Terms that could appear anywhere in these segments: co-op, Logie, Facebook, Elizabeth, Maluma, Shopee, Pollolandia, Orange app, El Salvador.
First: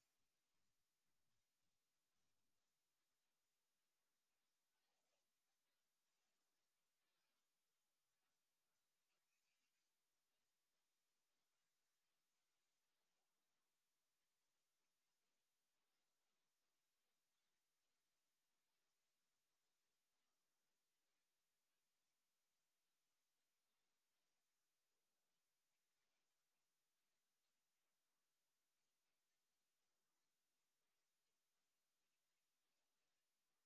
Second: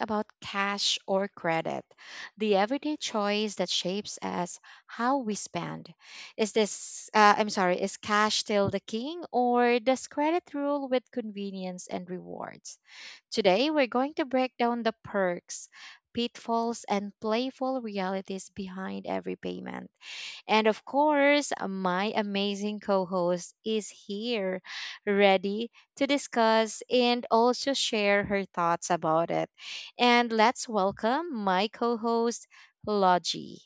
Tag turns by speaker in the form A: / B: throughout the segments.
A: about cash or credit, the everyday choice that shapes us how we spend. Is this, I'm sorry, is cash still the king or does credit rule with convenience and rewards? Today, we're going to break down the perks, pitfalls, and playful realities behind every payment. And of course, my amazing co host is here ready to discuss and also share her thoughts about it. And let's welcome my co host, Logie.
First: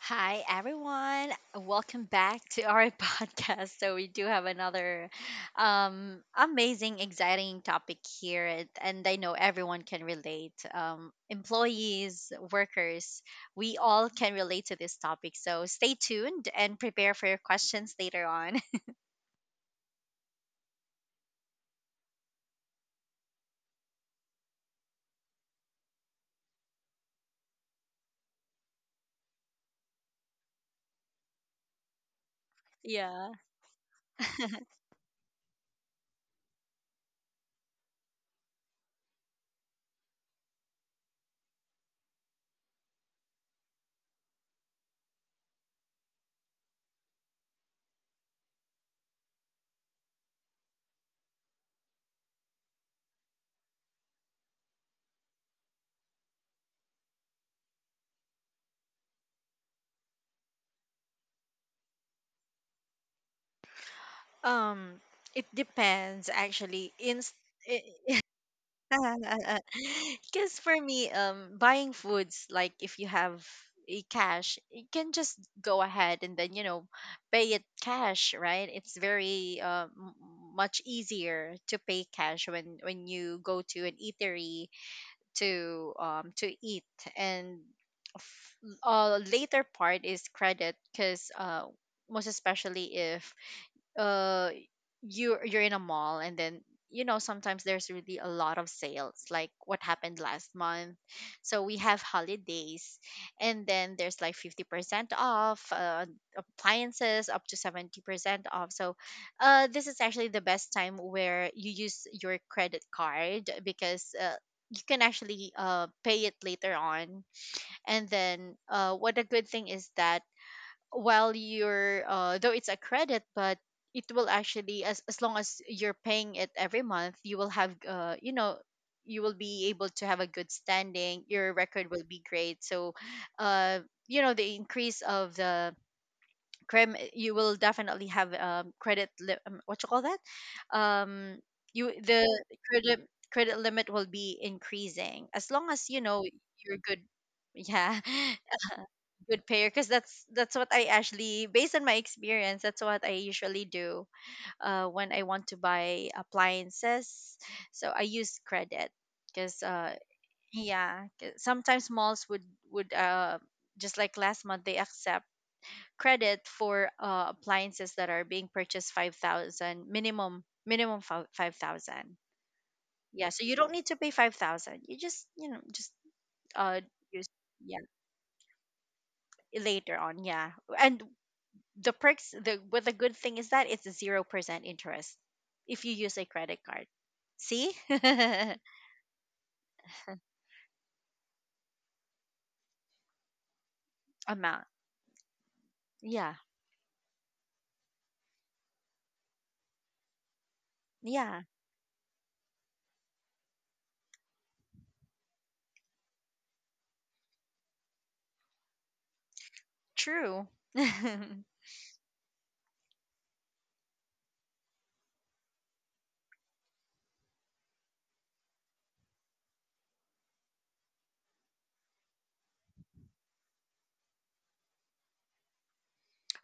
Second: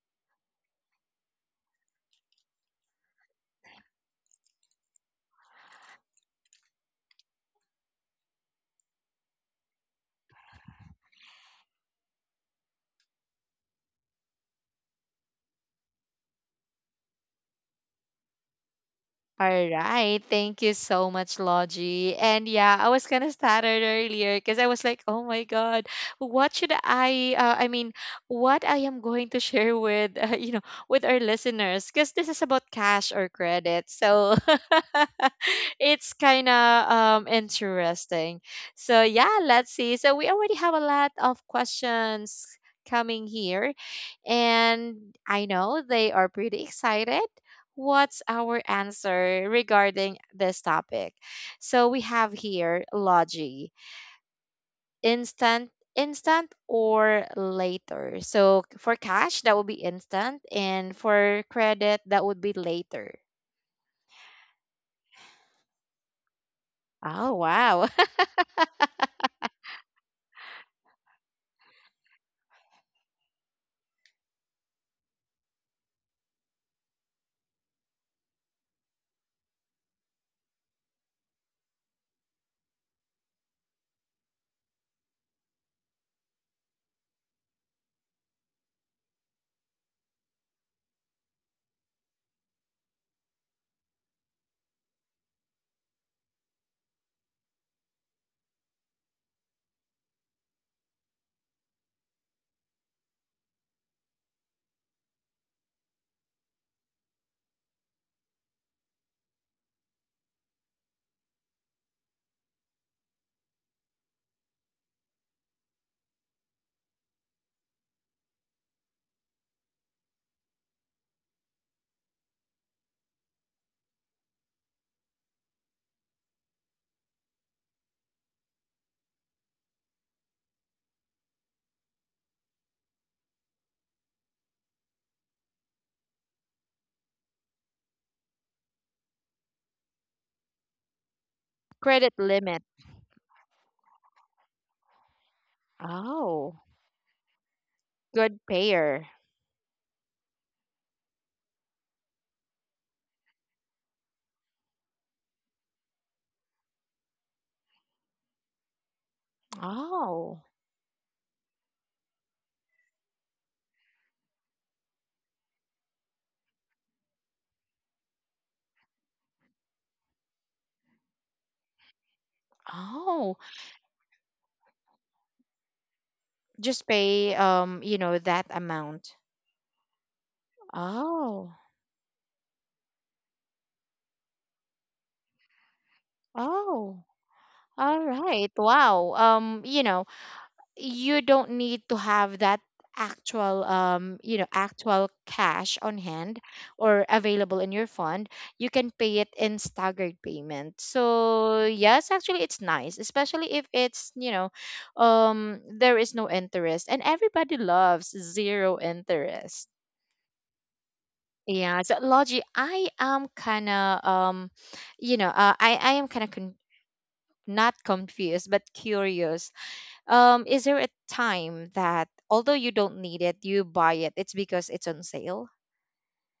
B: Hi, everyone. Welcome back to our podcast. So, we do have another amazing, exciting topic here. and I know everyone can relate. Employees, workers, we all can relate to this topic. So, stay tuned and prepare for your questions later on.
A: All right. Thank you so much, Logie. And yeah, I was kind of started earlier because I was like, oh my God, what should I mean, what I am going to share with, with our listeners because this is about cash or
B: Yeah.
A: credit. So it's kind of interesting. So yeah, let's see. So we already have a lot of questions coming here, and I know they are pretty excited. What's our answer regarding this topic? So we have here, Logi, instant or later. So for cash, that would be instant, and for credit, that would be later.
B: Um, it depends actually. In
A: Oh, wow.
B: Because for me, buying foods, like if you have a cash, you can just go ahead and then, pay it cash, right? It's very much easier to pay cash when you go to an eatery to eat. And f- later part is credit, because most especially if uh you're in a mall, and then, you know, sometimes there's really a lot of sales, like what happened last month. So we have holidays, and then there's like 50% off, appliances up to 70% off. So this is actually the best time where you use your credit card, because you can actually pay it later on. And then what a good thing is that while you're though it's a credit, but it will actually, as long as you're paying it every month, you will have, you know, you will be able to have a good standing. Your record will be great. So uh you know, the increase of the crim, you will definitely have credit what you call that, um you
A: Credit
B: the
A: limit.
B: credit, credit limit will be increasing as long as, you know,
A: Oh,
B: you're good. Yeah.
A: good payer.
B: Good payer, because that's what I actually, based on my experience, that's what I usually do when I want to buy appliances. So I use credit, because
A: Oh,
B: yeah, 'cause sometimes malls would would uh, just like last month, they accept credit for appliances that are being purchased, 5,000 minimum, 5,000. Yeah,
A: oh,
B: so you don't need to pay 5,000, you just, you know, just uh
A: just
B: use,
A: pay
B: yeah,
A: that amount.
B: later on. Yeah. And
A: Oh,
B: the perks, the but the good thing is that it's a 0% interest if you use a credit card,
A: oh.
B: see.
A: All right. Wow. You know, you don't need to have that actual you know
B: Amount.
A: actual cash on
B: Yeah.
A: hand or available in your fund. You can pay it in staggered payment,
B: Yeah.
A: so yes, actually, it's nice, especially if it's, there is no interest, and everybody loves zero interest.
B: True.
A: Yeah, so Logi, I am kind of you know, I am kind of not confused but curious. Is there a time that, although you don't need it, you buy it? It's because it's on sale?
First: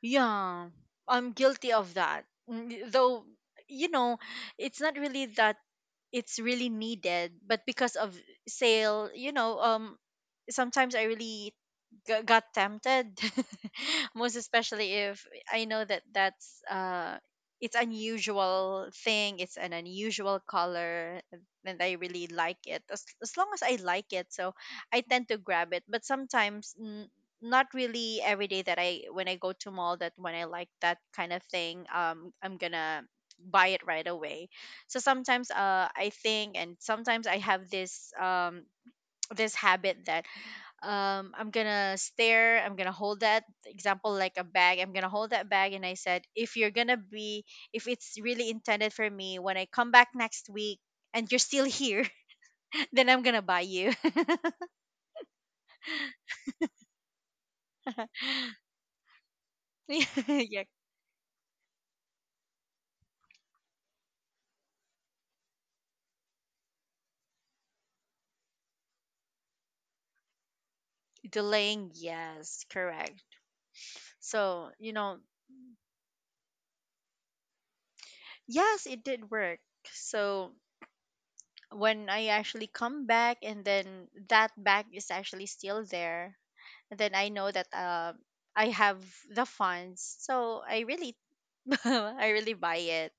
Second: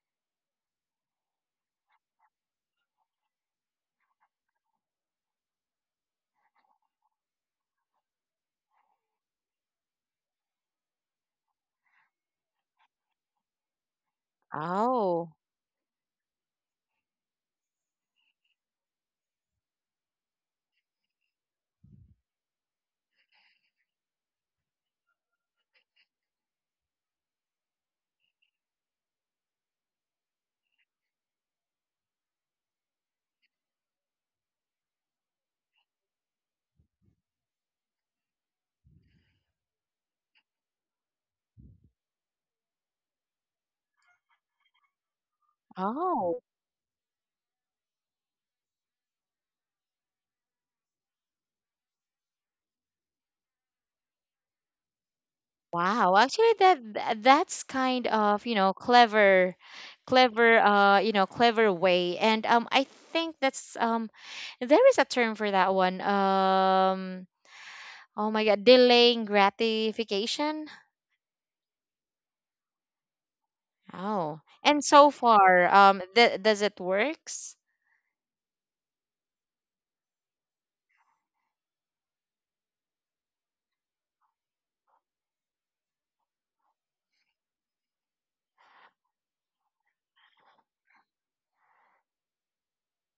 B: Yeah, I'm guilty of that. Mm, though, you know, it's not really that it's really needed, but because of sale, you know. Sometimes I really got tempted. Most especially if
A: Oh,
B: I know that that's it's unusual thing, it's an unusual color, and I really like it. As long as I like it, so I tend to grab it. But sometimes, not really every day that I when I go to mall, that when I like that kind of thing, I'm gonna buy it right away. So sometimes I think, and sometimes I have this this habit that, I'm gonna stare, I'm gonna hold that, example like a bag, I'm gonna hold that bag, and I said,
A: oh,
B: if you're gonna be, if it's really intended for me, when I come back next week and you're still here, then I'm gonna buy you.
A: wow. Actually, that that's kind of, you know, clever, clever,
B: Yeah.
A: you know, clever way. And I think that's there is a term for that one. Oh my God, delaying gratification.
B: Delaying, yes, correct.
A: Oh,
B: So
A: and
B: you
A: so
B: know,
A: far, th does it works?
B: yes, it did work. So when I actually come back, and then that bag is actually still there, then I know that I have the funds. So I really, I really buy it.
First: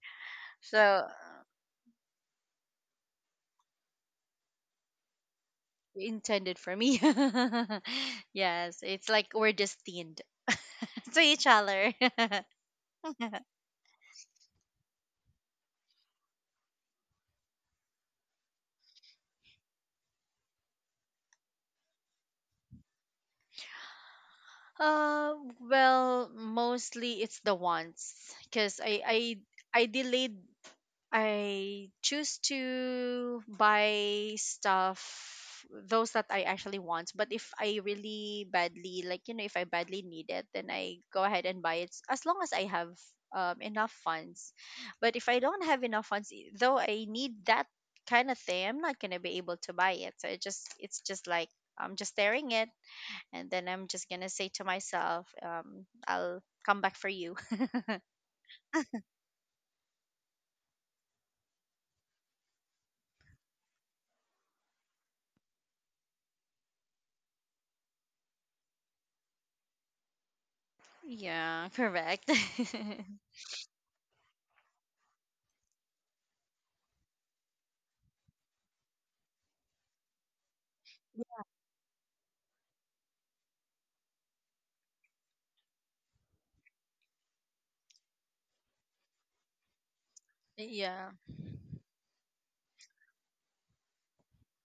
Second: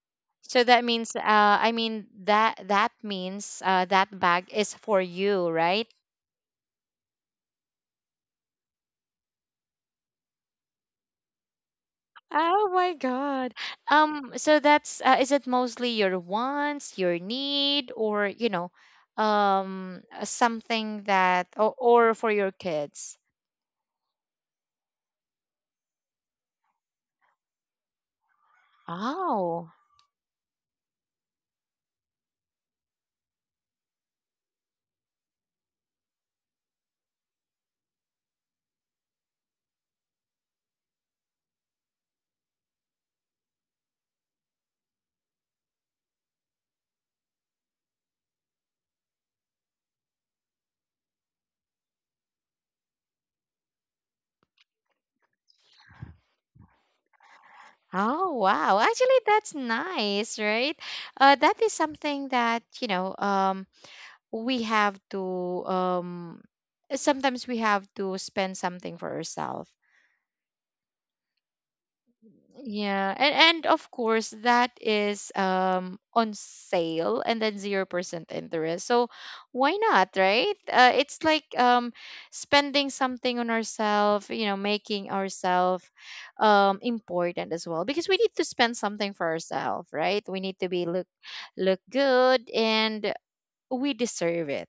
A: So
B: So
A: that
B: uh,
A: means, I mean that that means, that bag is for you, right?
B: intended for me. Yes, it's like we're destined to each other.
A: Oh my God. So that's, is it mostly your wants, your need, or you know, something that or for your kids?
B: Uh, well, mostly it's the wants, because
A: Oh,
B: I delayed, I choose to buy stuff, those that I actually want. But if I really badly like, you know, if I badly need it, then I go ahead and buy it as long as I have enough funds. But if I don't have enough funds, though I need that kind of thing, I'm not gonna be able to buy it. So it just, it's just like, I'm just staring it, and then I'm just gonna say to myself, I'll come back for you.
A: oh wow. Actually, that's nice, right? That is something that, you know, we have to, sometimes we have to spend something for ourselves.
B: Yeah, correct.
A: Yeah, and of course that is on sale, and then 0% interest. So why not, right? It's like spending something on ourselves, you know, making ourselves important as well, because we need to spend something for ourselves, right? We need to be look
B: Yeah.
A: good, and we deserve it.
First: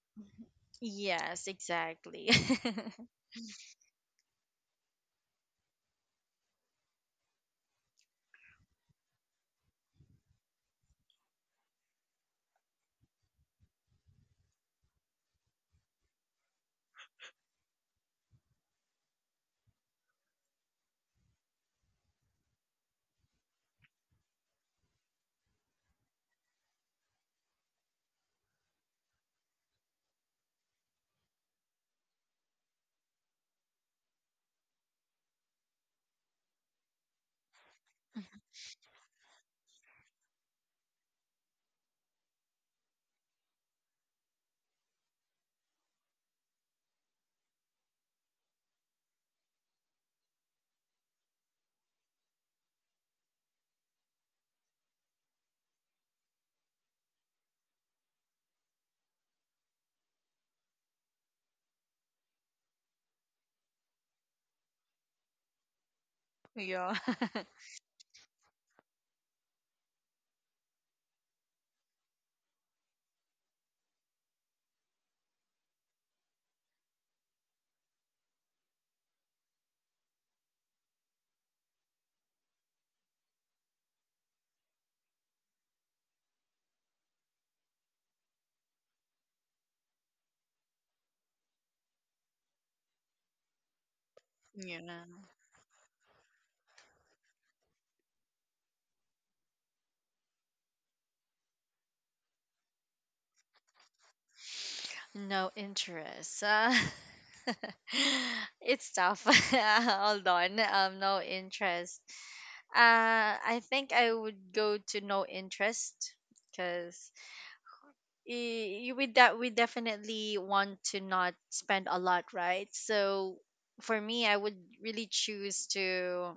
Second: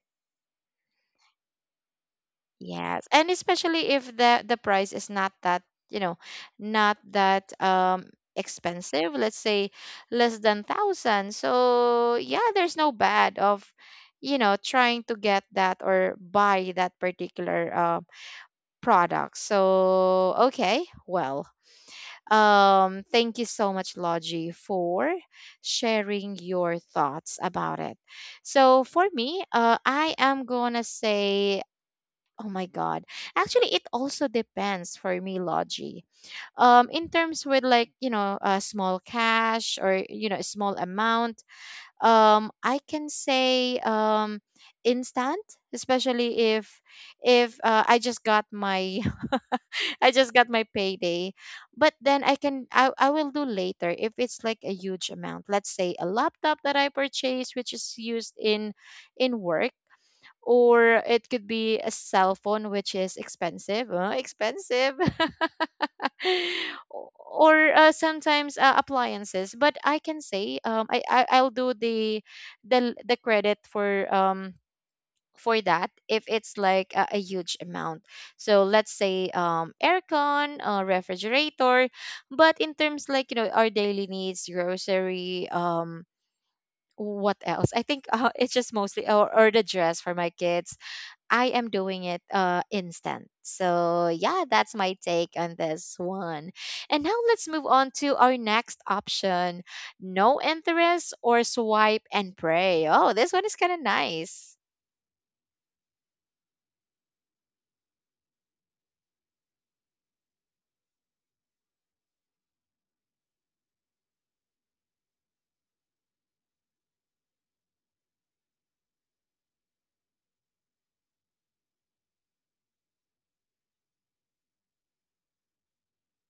B: Yes, exactly.
A: Yes, and especially if the price is not that, you know, not that expensive, let's say less than thousand. So yeah, there's no bad of, you know, trying to get that or buy that particular product. So okay, well, thank you so much, Logi, for sharing your thoughts about it. So for me, I am gonna say oh my God. Actually, it also depends for me, Logie. In terms with, like, you know, a small cash or, you know, a small amount, I can say instant, especially if I just got my I just got my payday. But then I can I will do later if it's like a huge amount. Let's say a laptop that I purchased, which is used in work, or it could be a cell phone which is expensive,
B: Yeah.
A: or sometimes, appliances, but I can say, I, I'll do the the credit for that if it's like a huge amount. So let's say, um, aircon, refrigerator, but in terms like, you know, our daily needs, grocery, um, what else, I think, it's just mostly or the dress for my kids. I am doing it, instant. So, yeah, that's
B: Yeah.
A: my take on this one. And now let's move on to our next option: no interest or swipe and pray. Oh, this one is kind of nice.
B: No interest. It's tough. Hold on. No interest. I think I would go to no interest, because with that, we definitely want to not spend a lot, right? So for me, I would really choose to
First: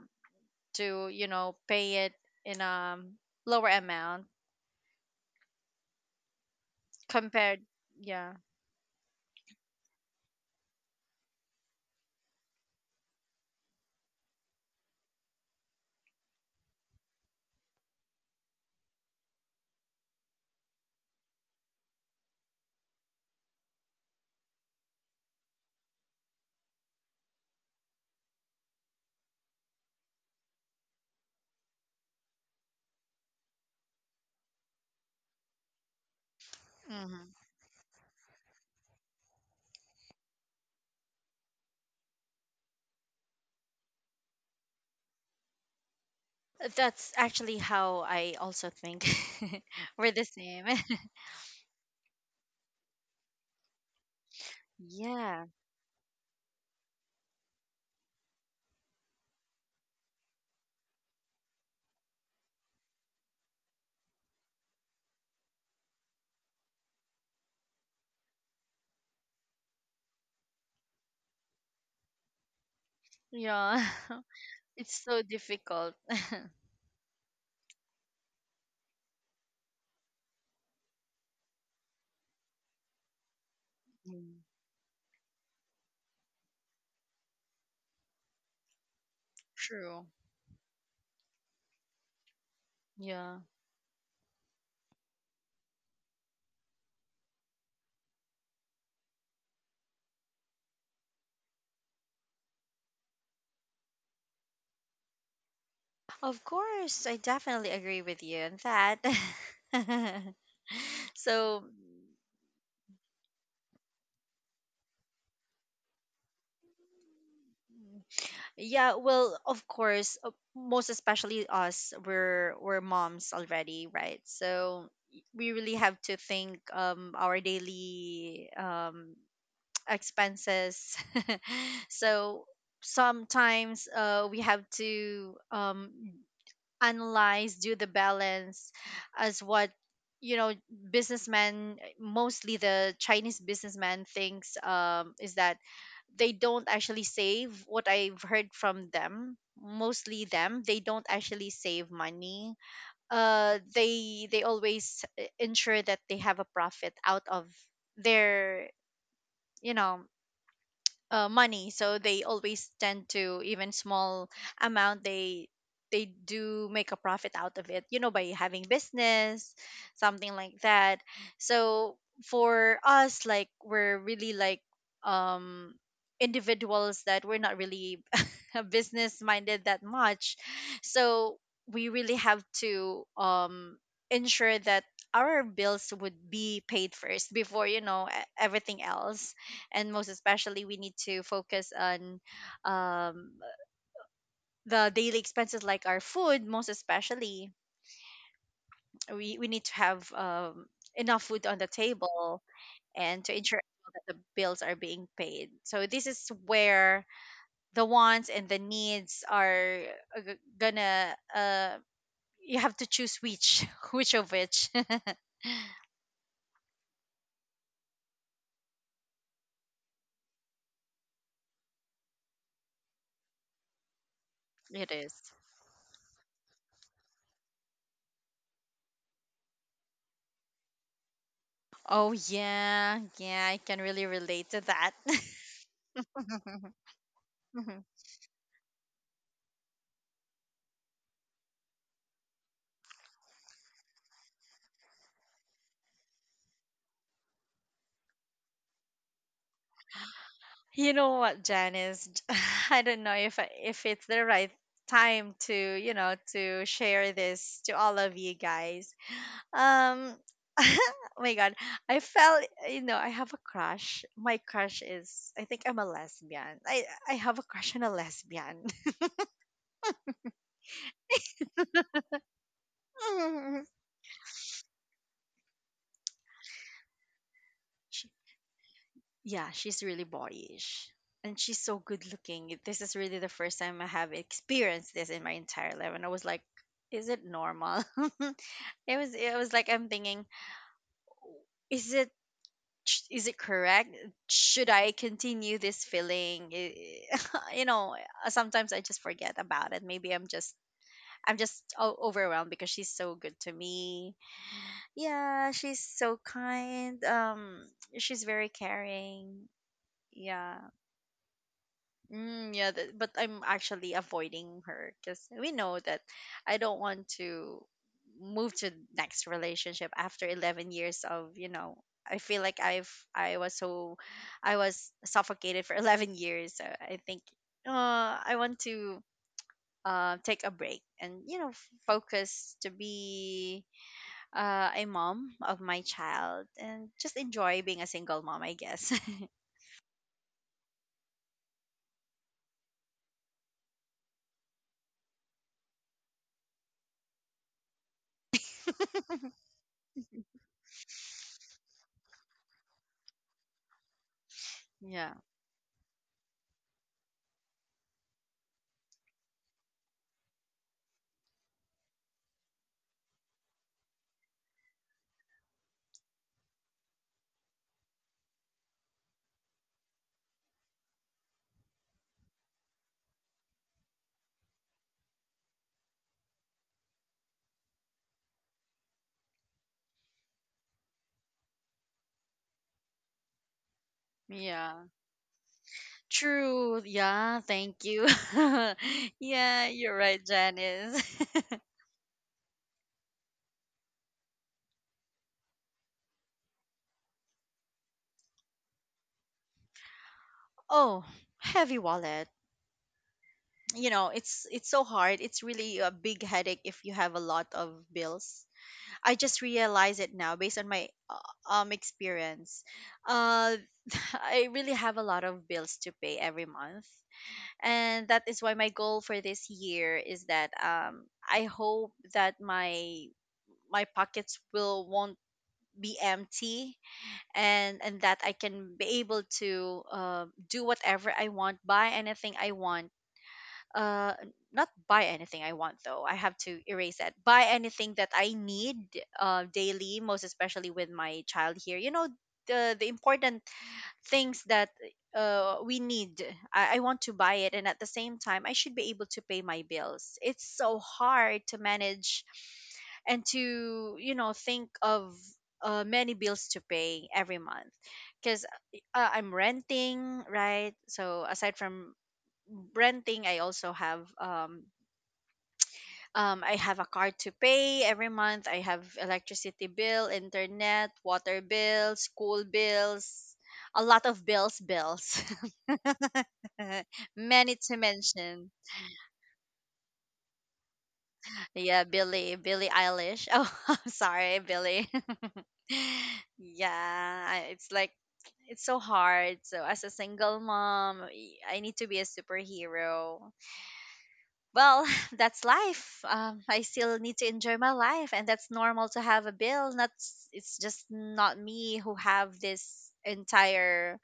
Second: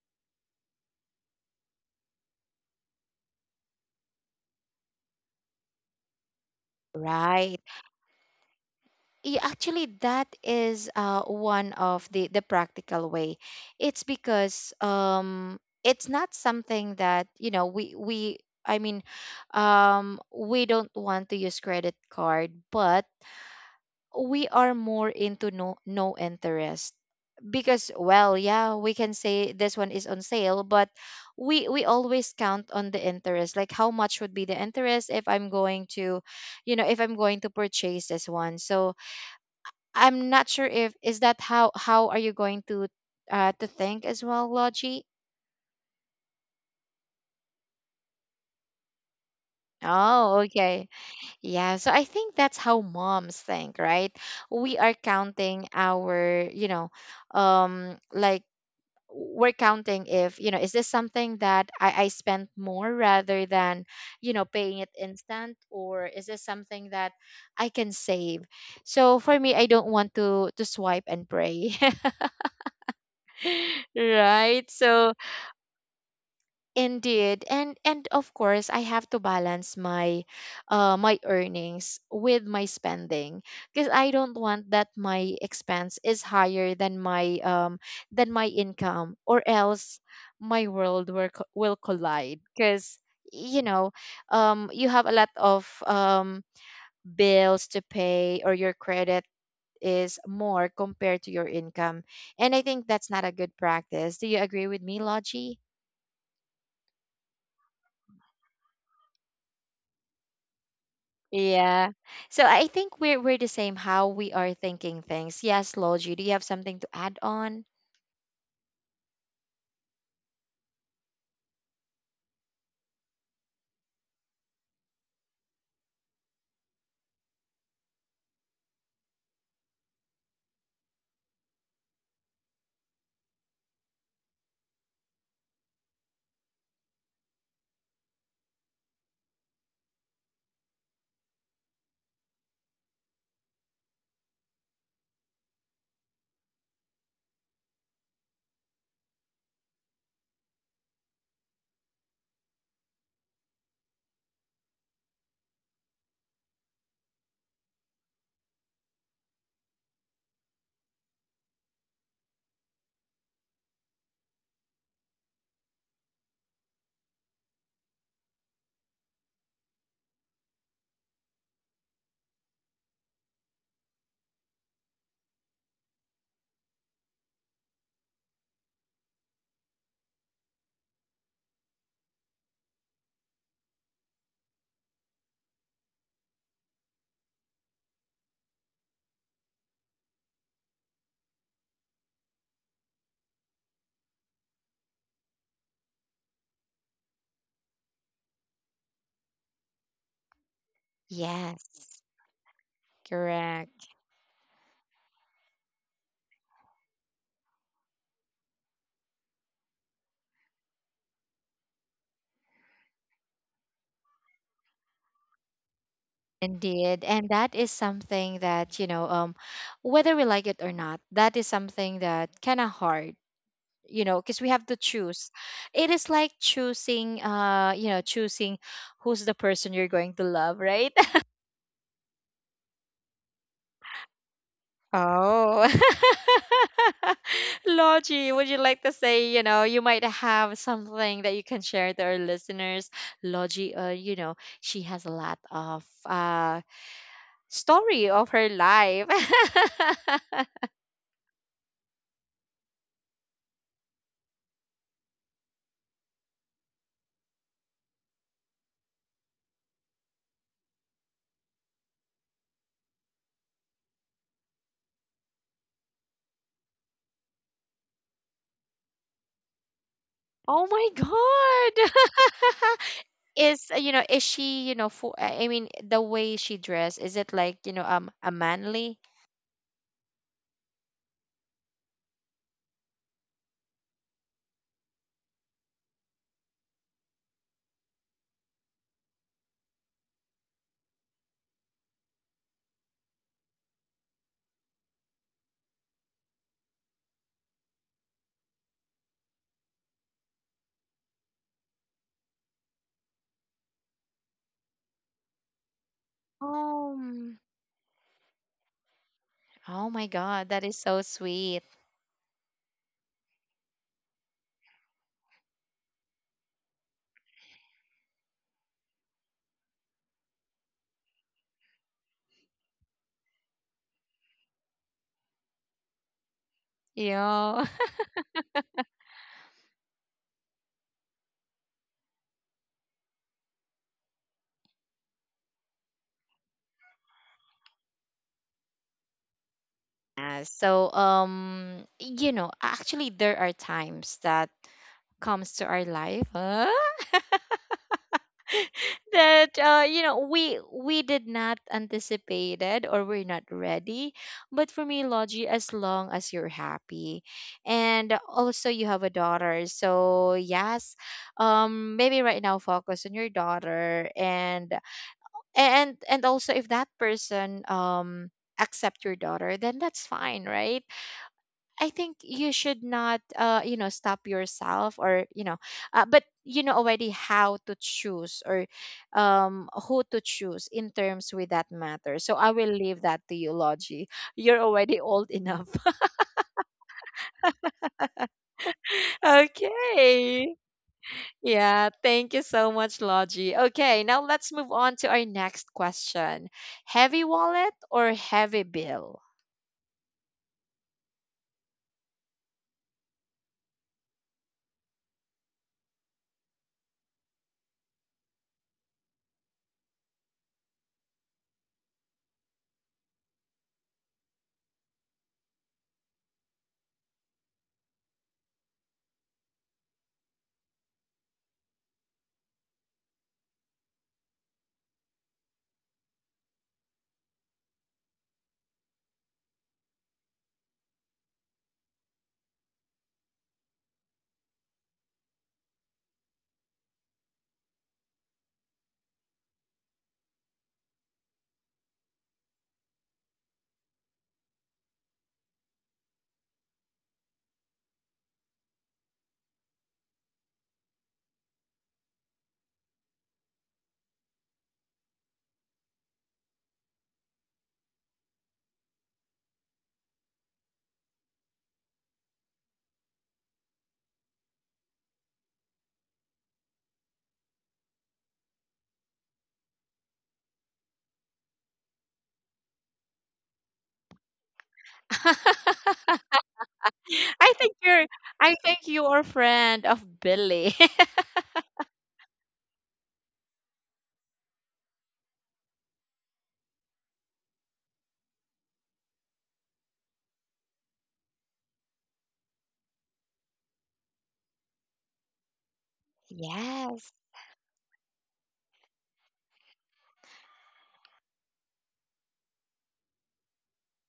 B: you know, pay it in a lower amount compared.
A: Right.
B: Yeah.
A: Yeah, actually, that is one of the practical way. It's because, it's not something that, you know, we, I mean, we don't want to use credit card, but we are more into no interest, because, well, yeah, we can say this one is on sale, but we always count on the interest, like how much would be the interest if I'm going to, you know, if I'm
B: Hmm.
A: going to purchase this one. So I'm not sure if is that how are you going to, to think as well, Logi.
B: That's actually how I also think. We're the
A: Oh
B: same.
A: okay. Yeah, so I think that's how moms think, right? We are
B: Yeah.
A: counting our, you know, like, we're counting if, you know, is this something that I spent more rather than, you know, paying it instant, or is this something that I can save. So for me, I don't want to swipe and pray.
B: Yeah.
A: Right,
B: It's
A: so
B: so difficult.
A: indeed, and of course, I have to balance my my earnings with my spending, because I don't
B: Mm.
A: want that my expense is higher than my income, or else
B: True.
A: my world will will collide because,
B: Yeah.
A: you know, you have a lot of bills to pay, or your credit is more compared to your income. And I think that's not a good practice. Do you agree with me, Logie?
B: Of course, I definitely agree with you on that. So,
A: Yeah. So I think we're the same how we are thinking things. Yes, Logi, do you have something to add on?
B: yeah, well, of course, most especially us, we're moms already, right? So we really have to think our daily expenses. So sometimes we have to, analyze, do the balance as what, you know, businessmen, mostly the chinese businessman thinks, is that they don't actually save. What I've heard from them, mostly them, they don't actually save money. They always ensure that they have a profit out of their, you know, money. So they always tend to, even small amount, they do make a profit out of it, you know, by having business, something like that. So for us, like we're really like, um individuals that we're not really business minded that much, so we really have to, ensure that our bills would be paid first before, you know, everything else. And most especially, we need to focus on, um, the daily expenses, like our food, most especially. We need to have, enough food on the
A: Yes.
B: table, and to ensure
A: Correct.
B: that the bills are being paid. So this is where the wants and the needs are, gonna, uh, you have to choose which which of which.
A: Indeed. And that is something that, you know, whether we like it or not, that is something that kind of hard, you know, because we have to
B: It
A: choose.
B: is.
A: It is like choosing, you know, choosing who's the person you're going to love, right?
B: Oh yeah, yeah, I can really relate to that.
A: Oh, Logie, would you like to say, you know, you might have something that you can share to our listeners? Logie, you know, she has a lot of story of her life.
B: You know what, Janice? I don't know if if it's the right time to, you know, to share this to all of you guys. Um, oh my God, I felt, you know, I have a crush. My crush is, I think I'm a lesbian. I have a crush on a lesbian.
A: Oh my God. Is, you know, is she, you know, for, I mean, the way she dressed, is it like, you know,
B: She-
A: a manly?
B: yeah, she's really boyish. And she's so good looking. This is really the first time I have experienced this in my entire life. And I was like, is it normal? It was, it was like, I'm thinking, is it, is it correct, should I continue this feeling? You know, sometimes I just forget about it, maybe I'm just, overwhelmed because she's so good to me. Yeah, she's so kind.
A: Um,
B: She's very caring.
A: oh my God, that
B: Yeah.
A: is so sweet.
B: Mm, yeah, but I'm actually avoiding her, because we know that, I don't want to move to next relationship after 11 years of, you know, I feel like I was so, I was suffocated for 11 years. So I think
A: Yeah.
B: I want to take a break, and you know, focus to be a mom of my child, and just enjoy being a single mom, I guess.
A: Yeah, so you know, actually, there are times that comes to our life, huh? That, you know, we did not anticipate it, or we're not ready, but for me,
B: Yeah.
A: Logi, as long as you're happy, and also you have a daughter, so yes, maybe right now focus on your daughter, and also if that person accept your daughter, then that's fine, right? I think you should not, you know, stop yourself, or, you know, but you know already how to choose or, who to choose in terms with that matter. So I will leave that to you, Logie. You're
B: Yeah.
A: already old enough.
B: True. Yeah, thank you. Yeah, you're right,
A: Okay.
B: Janice.
A: Yeah. Thank you so much, Logie. Okay. Now let's move on to our next question. Heavy wallet or heavy bill?
B: Oh, heavy wallet. You know, it's so hard. It's really a big headache if you have a lot of bills. I just realize it now based on my experience. Uh I really have a lot of bills to pay every month. And that is why my goal for this year is that, I hope that my pockets will, won't be empty, and that I can be able to do whatever I want, buy anything I want. Uh, Not buy anything I want though. I have to erase that. Buy anything that I need, daily, most especially with my child here. You know, the important things that we need. I want to buy it, and at the same time, I should be able to pay my bills. It's so hard to manage, and to, you know, think of many bills to pay every month, because I'm renting, right? So aside from renting, I also have I have a card to pay every month. I have electricity bill, internet, water bill, school bills, a lot of bills, bills.
A: I
B: Many
A: think
B: to
A: you're
B: mention.
A: I think you are friend of Billy.
B: Yeah, Billy, Billie Eilish. Oh, I'm sorry, Billy. Yeah, it's like, it's so hard. So as a single mom, I need to be a superhero. Well, that's life. I still
A: Yes.
B: need to enjoy my life, and that's normal to have a bill. Not s- It's just not me who have this entire,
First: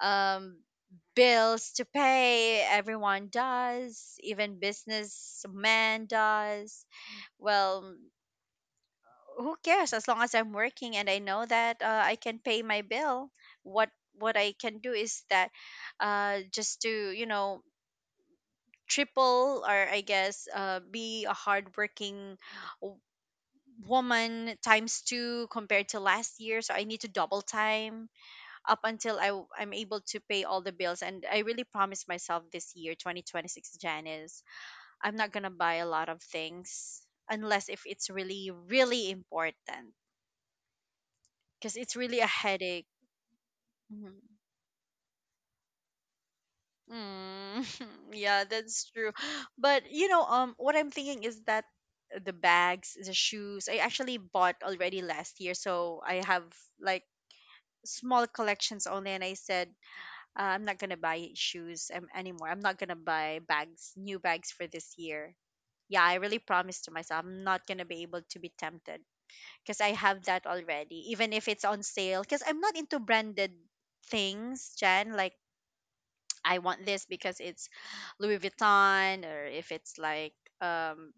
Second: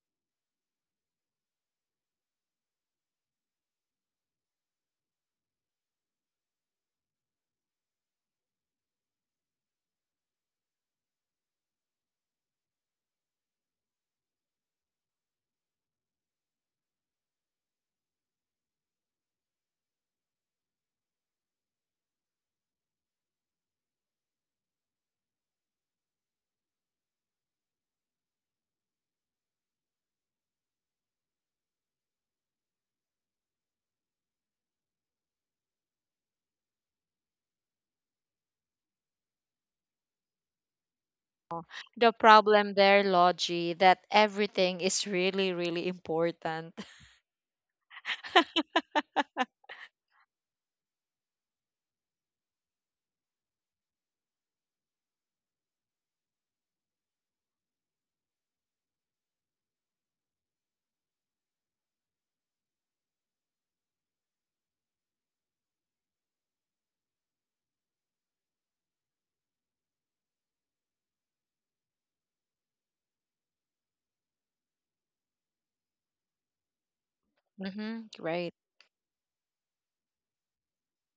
B: um, bills to pay. Everyone does, even businessman does. Well, who cares? As long as I'm working and I know that I can pay my bill, what what I can do is that just to you know triple or I guess be a hardworking w- woman times two compared to last year. So I need to double time up until I'm able to pay all the bills. And I really promised myself this year, 2026, Janice, I'm not going to buy a lot of things unless if it's really, really important because it's
A: The
B: really a
A: problem
B: headache.
A: there, Logie, that
B: Mm-hmm.
A: everything is really, really important.
B: Mm, yeah, that's true. But what I'm thinking is that the bags, the shoes, I actually bought already last year, so I have like small collections only. And I said, I'm not gonna buy shoes anymore. I'm not gonna buy bags, new bags for this year. Yeah, I really promised to myself I'm not gonna be able to be tempted because I have that already, even if it's on sale. Because I'm not into branded things, Jen. Like I want this because it's
A: Mm-hmm,
B: Louis
A: right.
B: Vuitton, or if it's like um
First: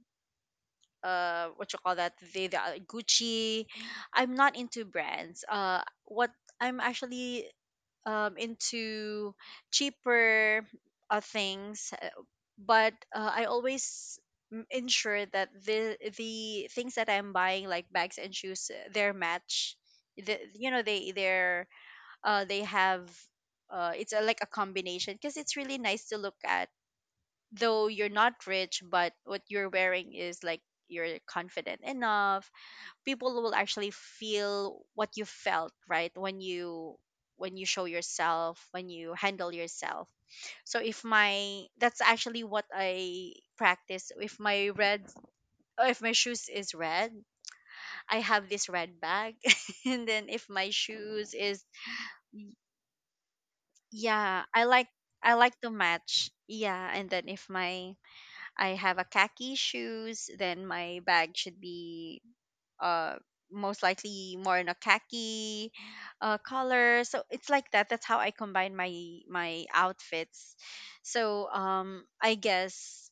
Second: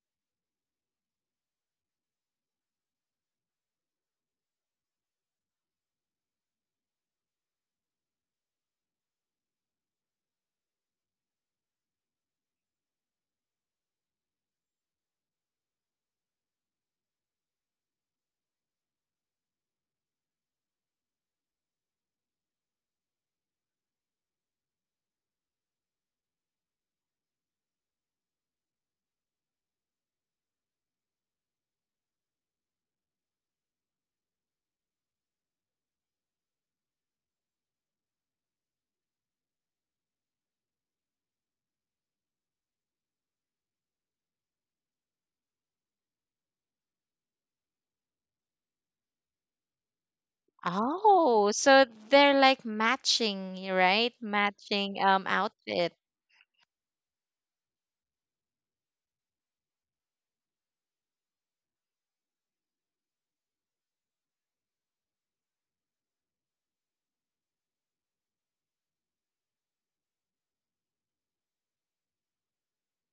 B: what you call that, the Gucci. I'm not into brands. What I'm actually into cheaper things, but I always ensure that the things that I'm buying like bags and shoes, they're match the, they have it's a, like a combination because it's really nice to look at. Though you're not rich, but what you're wearing is like you're confident enough, people will actually feel what you felt, right, when you show yourself, when you handle yourself. So if my that's actually what I practice. If my shoes is red, I have this red bag, and then if my shoes
A: Oh,
B: is
A: so they're like matching, right?
B: Yeah,
A: Matching
B: I like to
A: outfit.
B: match. Yeah, and then if my I have a khaki shoes, then my bag should be uh most likely more in a khaki color. So it's like that. That's how I combine my outfits. So I guess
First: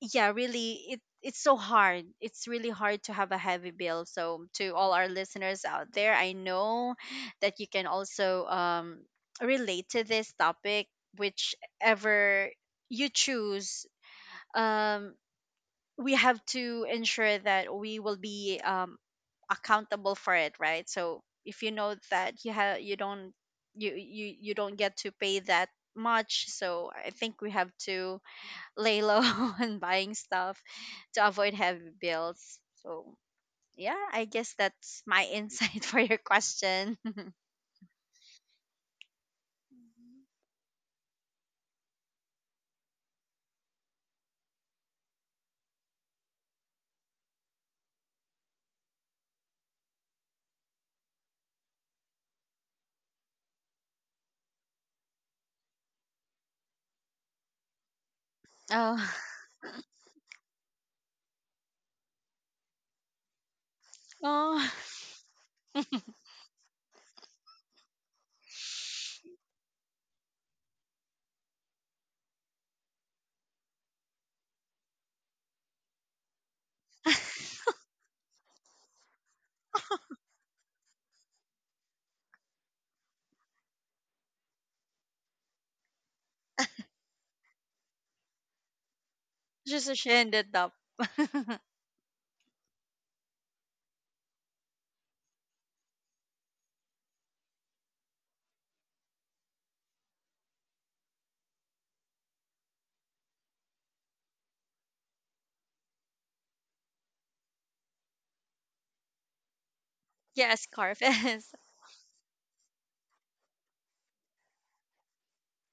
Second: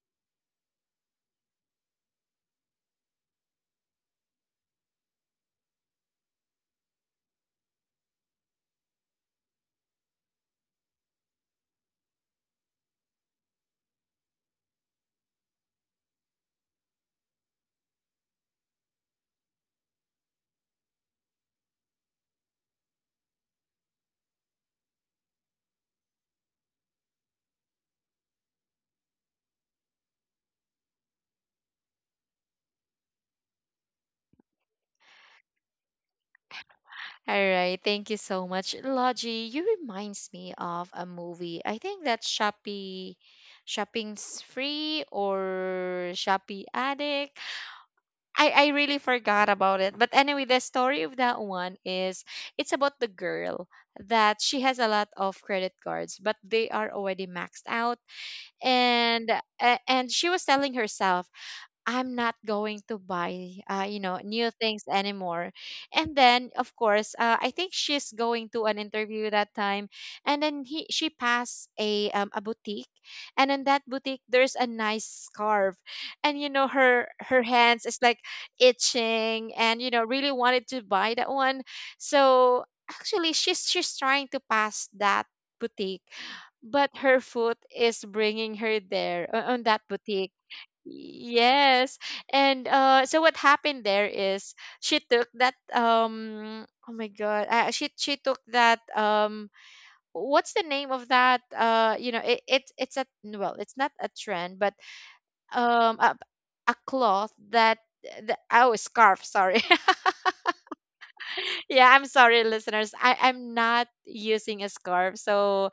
B: yeah, really it's so hard, it's really hard to have a heavy bill. So to all our listeners out there, I know that you can also relate to this topic, whichever you choose, um we have to ensure that we will be accountable for it, right? So if you know that you have you don't you you you don't get to pay that much, so I think we have to lay low and buying stuff to avoid heavy bills. So, yeah, I guess that's my insight for your question.
A: All right, thank you so much. Logie, you reminds me of a movie. I think that's Shopee Shopping's Free or Shopee Addict. I really forgot about it. But anyway, the story of that one is it's about the girl that she has a lot of credit cards, but they are already maxed out.
B: Oh,
A: And and she was telling herself, I'm not going to buy, you know, new
B: oh,
A: things anymore. And then, of course, I think she's going to an interview that time, and then he she passed a, a boutique, and in that boutique there's a nice scarf, and you know her hands is like itching, and you know really wanted to buy that one. So actually, she's trying to pass that boutique, but her foot is bringing her there on that
B: just a shame
A: boutique.
B: that up.
A: Yes. And so what happened there is she took that um oh my god. She took that what's the name of that you know it's a, well, it's not a trend, but um a, a cloth that the oh scarf sorry.
B: Yeah, scarf is.
A: Yeah, I'm sorry, listeners. I'm not using a scarf, so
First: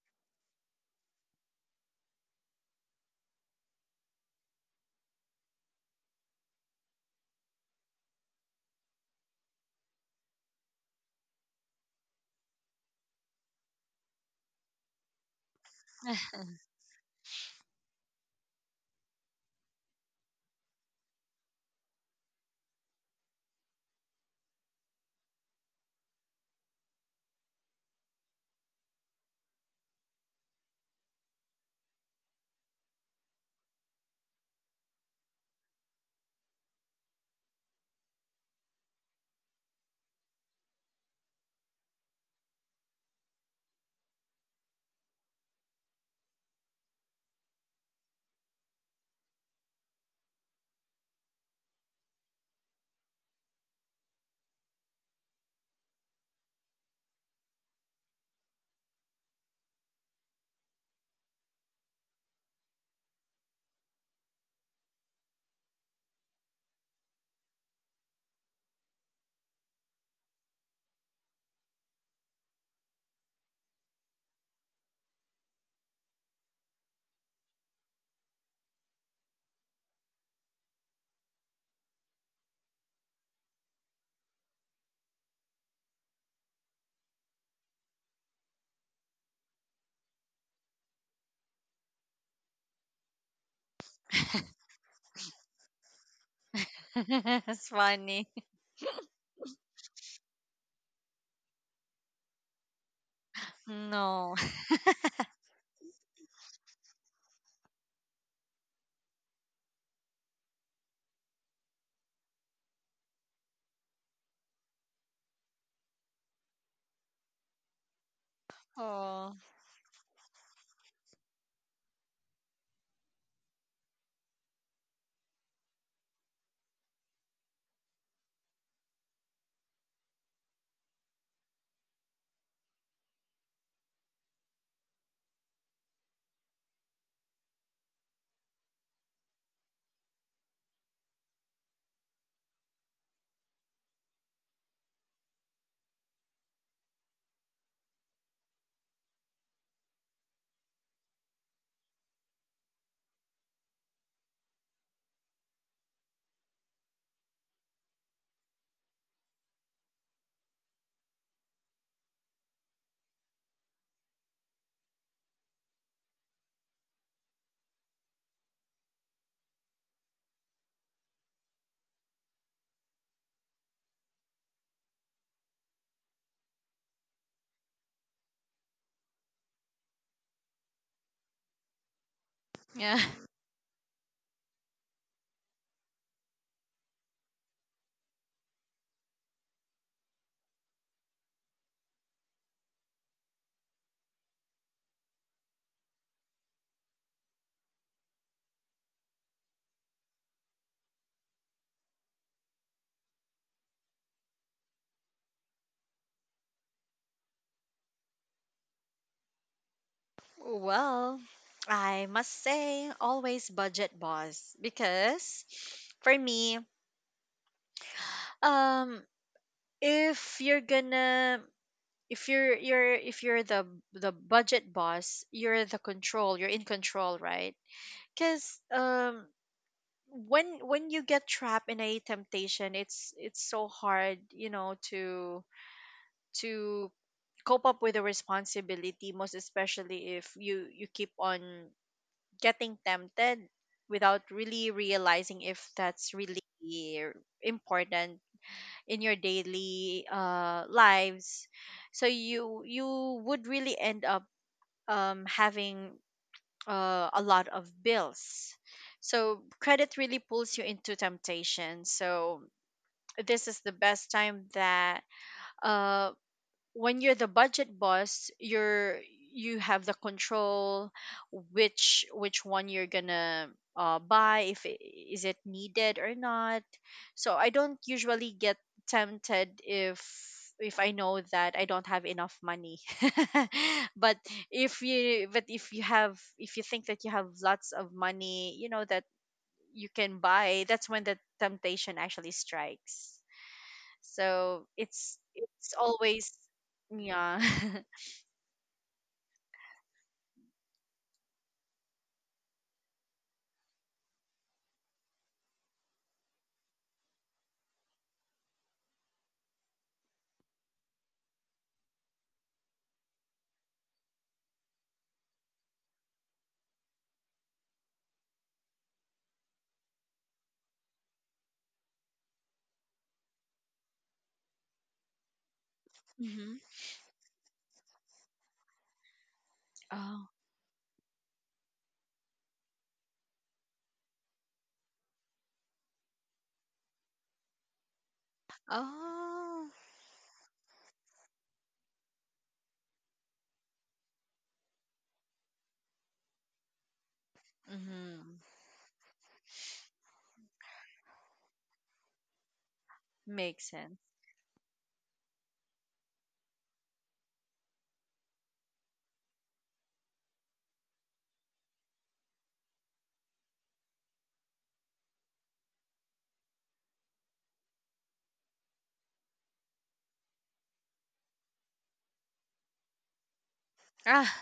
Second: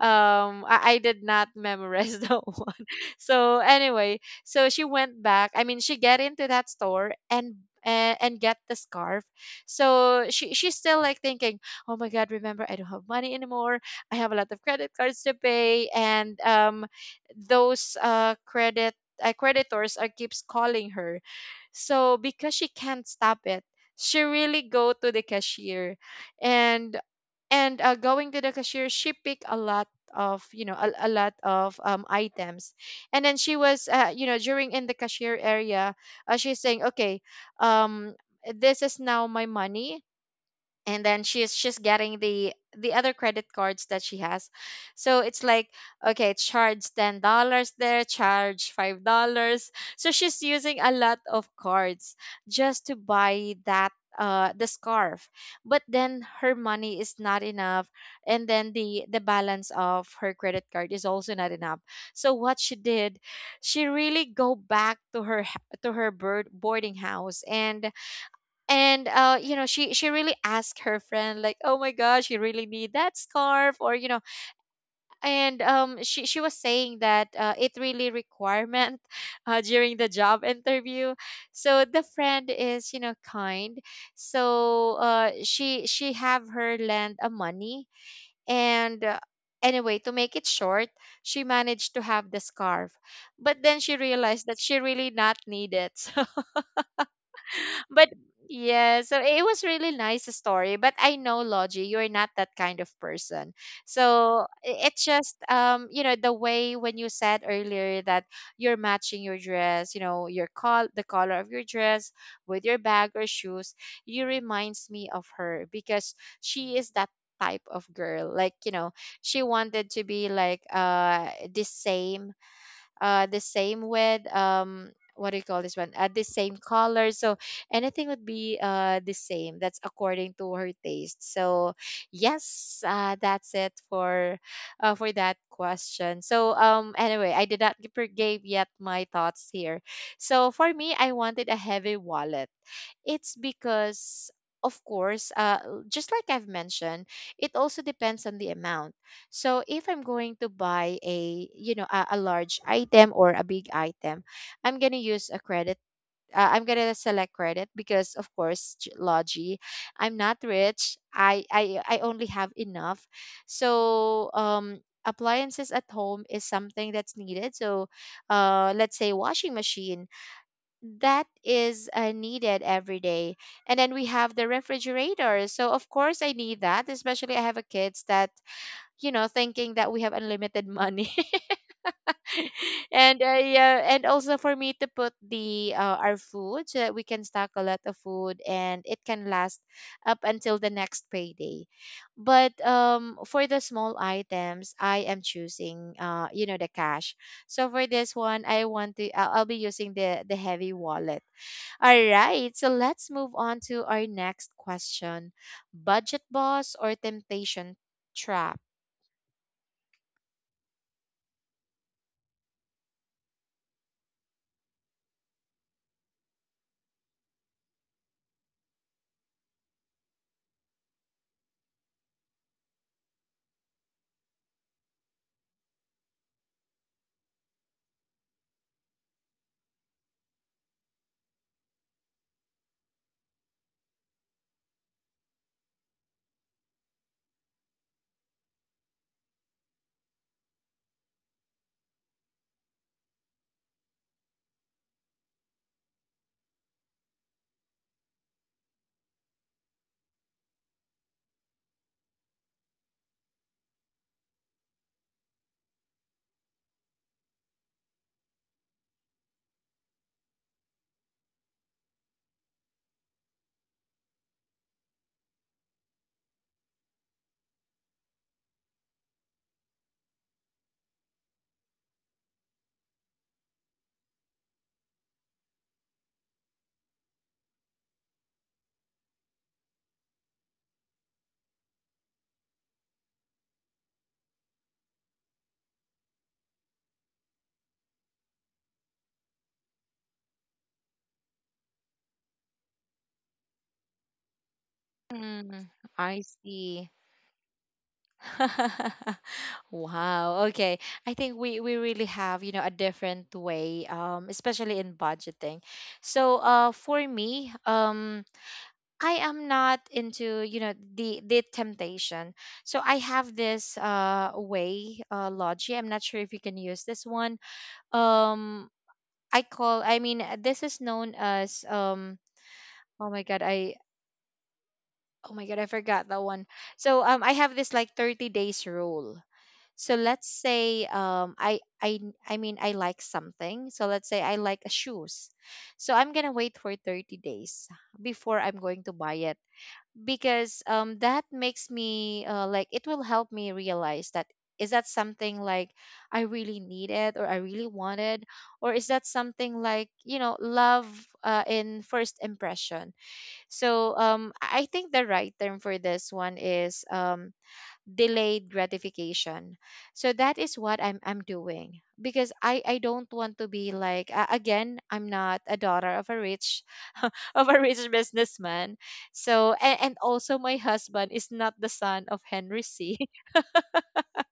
A: I did not memorize that one. So anyway, so she went back. I mean, she get into that store, and and get the scarf. So she's still like thinking, oh my god, remember I don't have money anymore. I have a lot of credit cards to pay, and those credit creditors are keeps calling her. So because she can't stop it she really go to the cashier and going to the cashier she picked a lot of a lot of items, and then she was during in the cashier area. She's saying okay, um this is now my money. And then she's getting the other credit cards that she has, so it's like okay charge $10 there, charge $5. So she's using a lot of cards just to buy that the scarf, but then her money is not enough, and then the balance of her credit card is also not enough. So what she did, she really go back to to her bird boarding house, and she really asked her friend like, oh my gosh, you really need that scarf? Or you know And she was saying that it really requirement during the job interview. So the friend is kind, so she have her lend a money. And anyway, to make it short, she managed to have the scarf, but then she realized that she really not need it.
B: It's
A: But
B: funny.
A: yeah, so it was really nice story. But I know, Logie, you're not that kind of person.
B: No.
A: So it's just the way when you said earlier that you're matching your dress, you know, your col the color of your dress with your bag or shoes, you reminds me of her because she is that type of girl,
B: Oh,
A: she wanted to be like the same, with what do you call this one, the same color. So anything would be the same, that's according to her taste. So yes, that's it for, for that question. So anyway, I did not give gave yet my thoughts here. So for me, I wanted a heavy wallet. It's because, of course, just like I've mentioned, it also depends on the amount. So if I'm going to buy a large item or a big item, I'm gonna use a credit. I'm gonna select credit because, of course, Logi, I'm not rich. I only have enough. So appliances at home is something that's needed. So let's say washing machine, that is needed every day. And then we have the refrigerator. So of course I need that, especially I have a kids that, you know, thinking that we have unlimited money.
B: yeah.
A: And yeah, and also for me to put the our food so that we can stock a lot of food and it can last up until the next payday. But for the small items, I am choosing you know the cash. So for this one, I want to I'll be using the heavy wallet. All right, so let's move on to our next question. Budget boss or temptation trap?
B: Well, I must say, always budget boss because for me, um, if you're gonna if you're the budget boss, you're the control, you're in control, right? Because when you get trapped in a temptation, it's so hard, you know, to cope up with the responsibility, most especially if you keep on getting tempted without really realizing if that's really important in your daily lives. So you would really end up having a lot of bills. So credit really pulls you into temptation. So this is the best time that, uh, when you're the budget boss, you're you have the control, which one you're gonna buy, if I- is it needed or not. So I don't usually get tempted if if I know that I don't have enough money. But if you have, if you think that you have lots of money, you know that you can buy, that's when the temptation actually strikes. So it's
A: Mm, I
B: always
A: see.
B: yeah.
A: Wow. Okay. I think we really have, you know, a different way, especially in budgeting. So, for me, I am not into, you know, the temptation. So I have this way, Logi. I'm not sure if you can use this one. Um, I mean this is known as oh my god I oh my god, I forgot that one.
B: Hmm,
A: So I have this like 30 days rule. So
B: oh,
A: let's say I mean, I like something. So let's say I like a shoes. So I'm going to wait for 30 days before I'm going to buy it,
B: oh.
A: because that makes me like, it will help me realize that, is that something like I really needed or I really
B: Mm-hmm.
A: wanted, or is that something like, you know, love in first impression.
B: Makes
A: So
B: sense.
A: I think the right term for this one is delayed gratification. So that is what I'm doing, because I don't want to be like, again, I'm not a daughter of a rich of a rich businessman. So and also my husband is not the son of Henry C.
B: Ah.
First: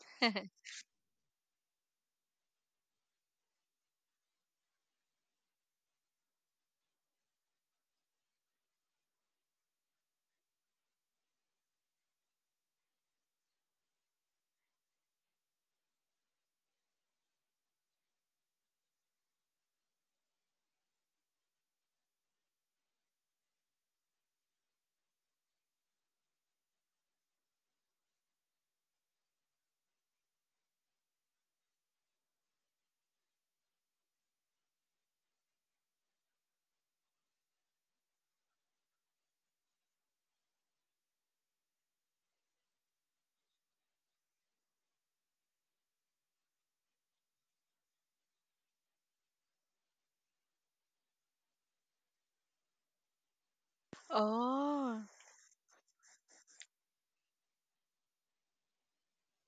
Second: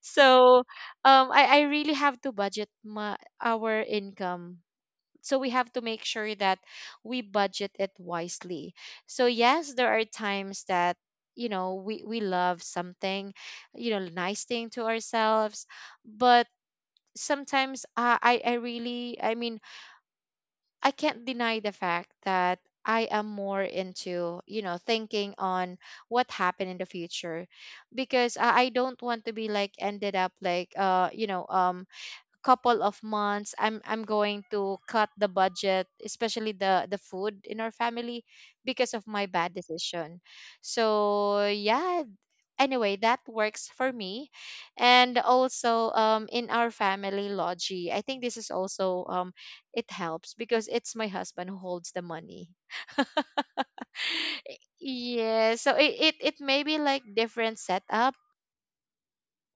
A: So I really have to budget my, our income. So we have to make sure that we budget it wisely. So yes, there are times that, you know, we love something, you know, nice thing to ourselves, but sometimes I really, I mean, I can't deny the fact that I am more into, you know, thinking on what happened in the future, because I don't want to be like ended up like couple of months I'm going to cut the budget, especially the food in our family, because of my bad decision. So yeah, anyway, that works for me. And also in our family, Logi, I think this is also it helps, because it's my husband who holds the money.
B: Oh.
A: Yeah, so it it may be like different setup,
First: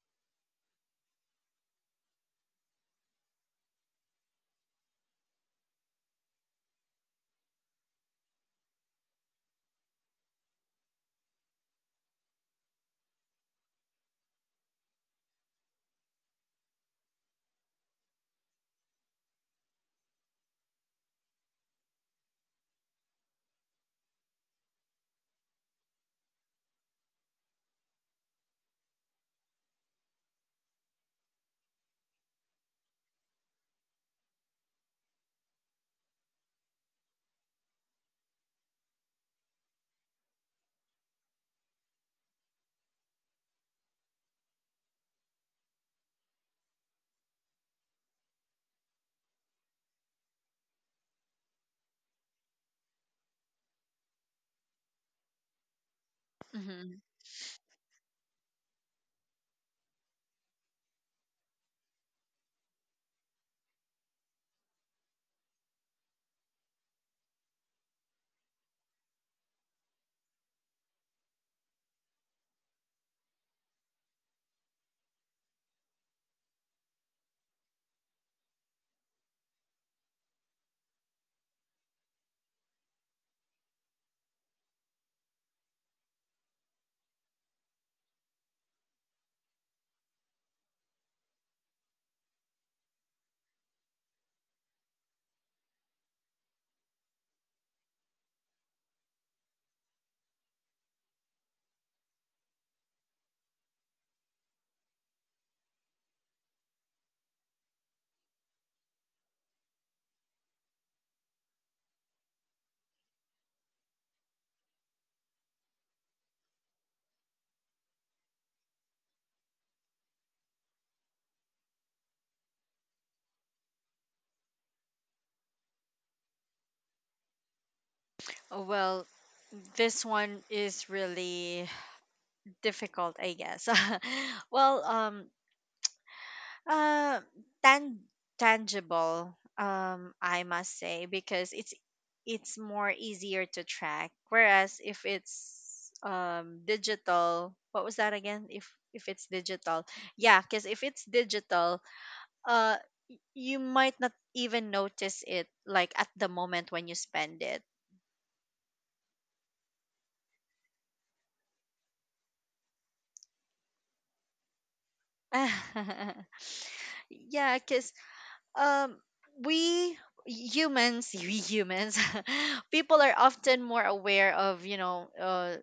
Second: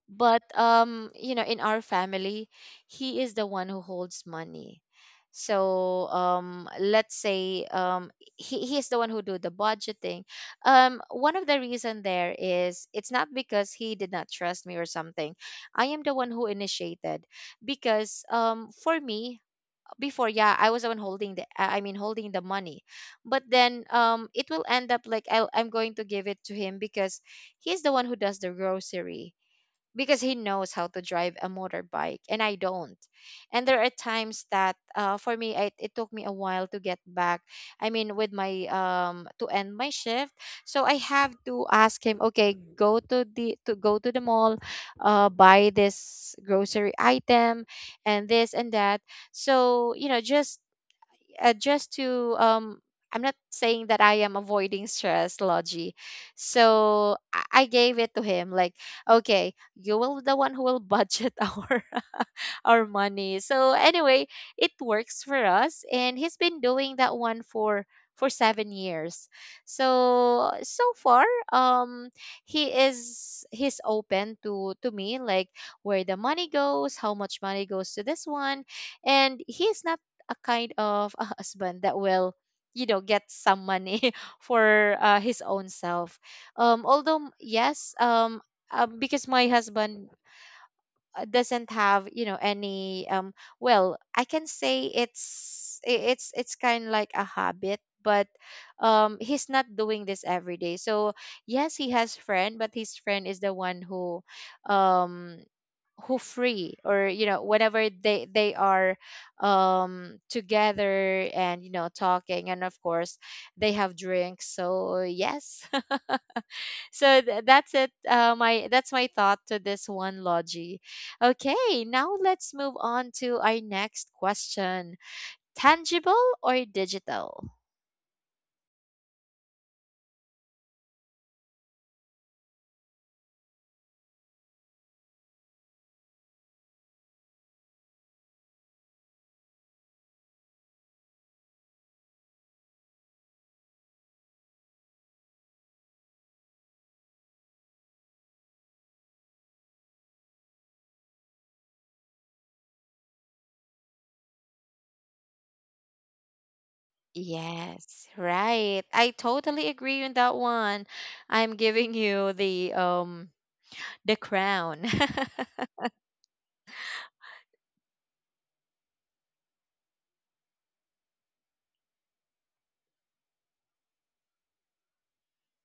A: but you know, in our family, he is the one who holds money. So let's say he is the one who do the budgeting. One of the reason there is, it's not because he did not trust me or something. I am the one who initiated, because for me before, yeah, I was the one holding the I mean holding the money, but then it will end up like I'm going to give it to him, because he's the one who does the grocery, because he knows how to drive a motorbike and I don't. And there are times that for me, it took me a while to get back. I mean, with my to end my shift, so I have to ask him, okay, go to the to go to the mall, buy this grocery item, and this and that. So you know, just to I'm not saying that I am avoiding stress, Logi.
B: Hmm.
A: So I gave it to him like, okay, you will be the one who will budget our money. So anyway, it works for us, and he's been doing that one for 7 years. So so far, um he's open to me, like where the money goes, how much money goes to this one. And he's not a kind of a husband that will, you know, get some money for his own self. Although yes, because my husband doesn't have, you know, any well, I can say it's, it's kind of like a habit, but he's not doing this every day. So yes, he has friend, but his friend is the one um who free, or you know, whenever they are together, and you know, talking, and of course they have drinks. So yes. So that's it, my that's my thought to this one, Logi. Okay, now let's move on to our next question. Tangible or digital?
B: Well, this one is really difficult, I guess. Well, Uh, tan- tangible, I must say, because it's more easier to track. Whereas if it's digital, what was that again? If it's digital, yeah, because if it's digital, uh, you might not even notice it like at the moment when you spend it.
A: Yes, right, I totally agree on that one. I'm giving you the crown.
B: Yeah, because um we humans, we humans, people are often more aware of, you know,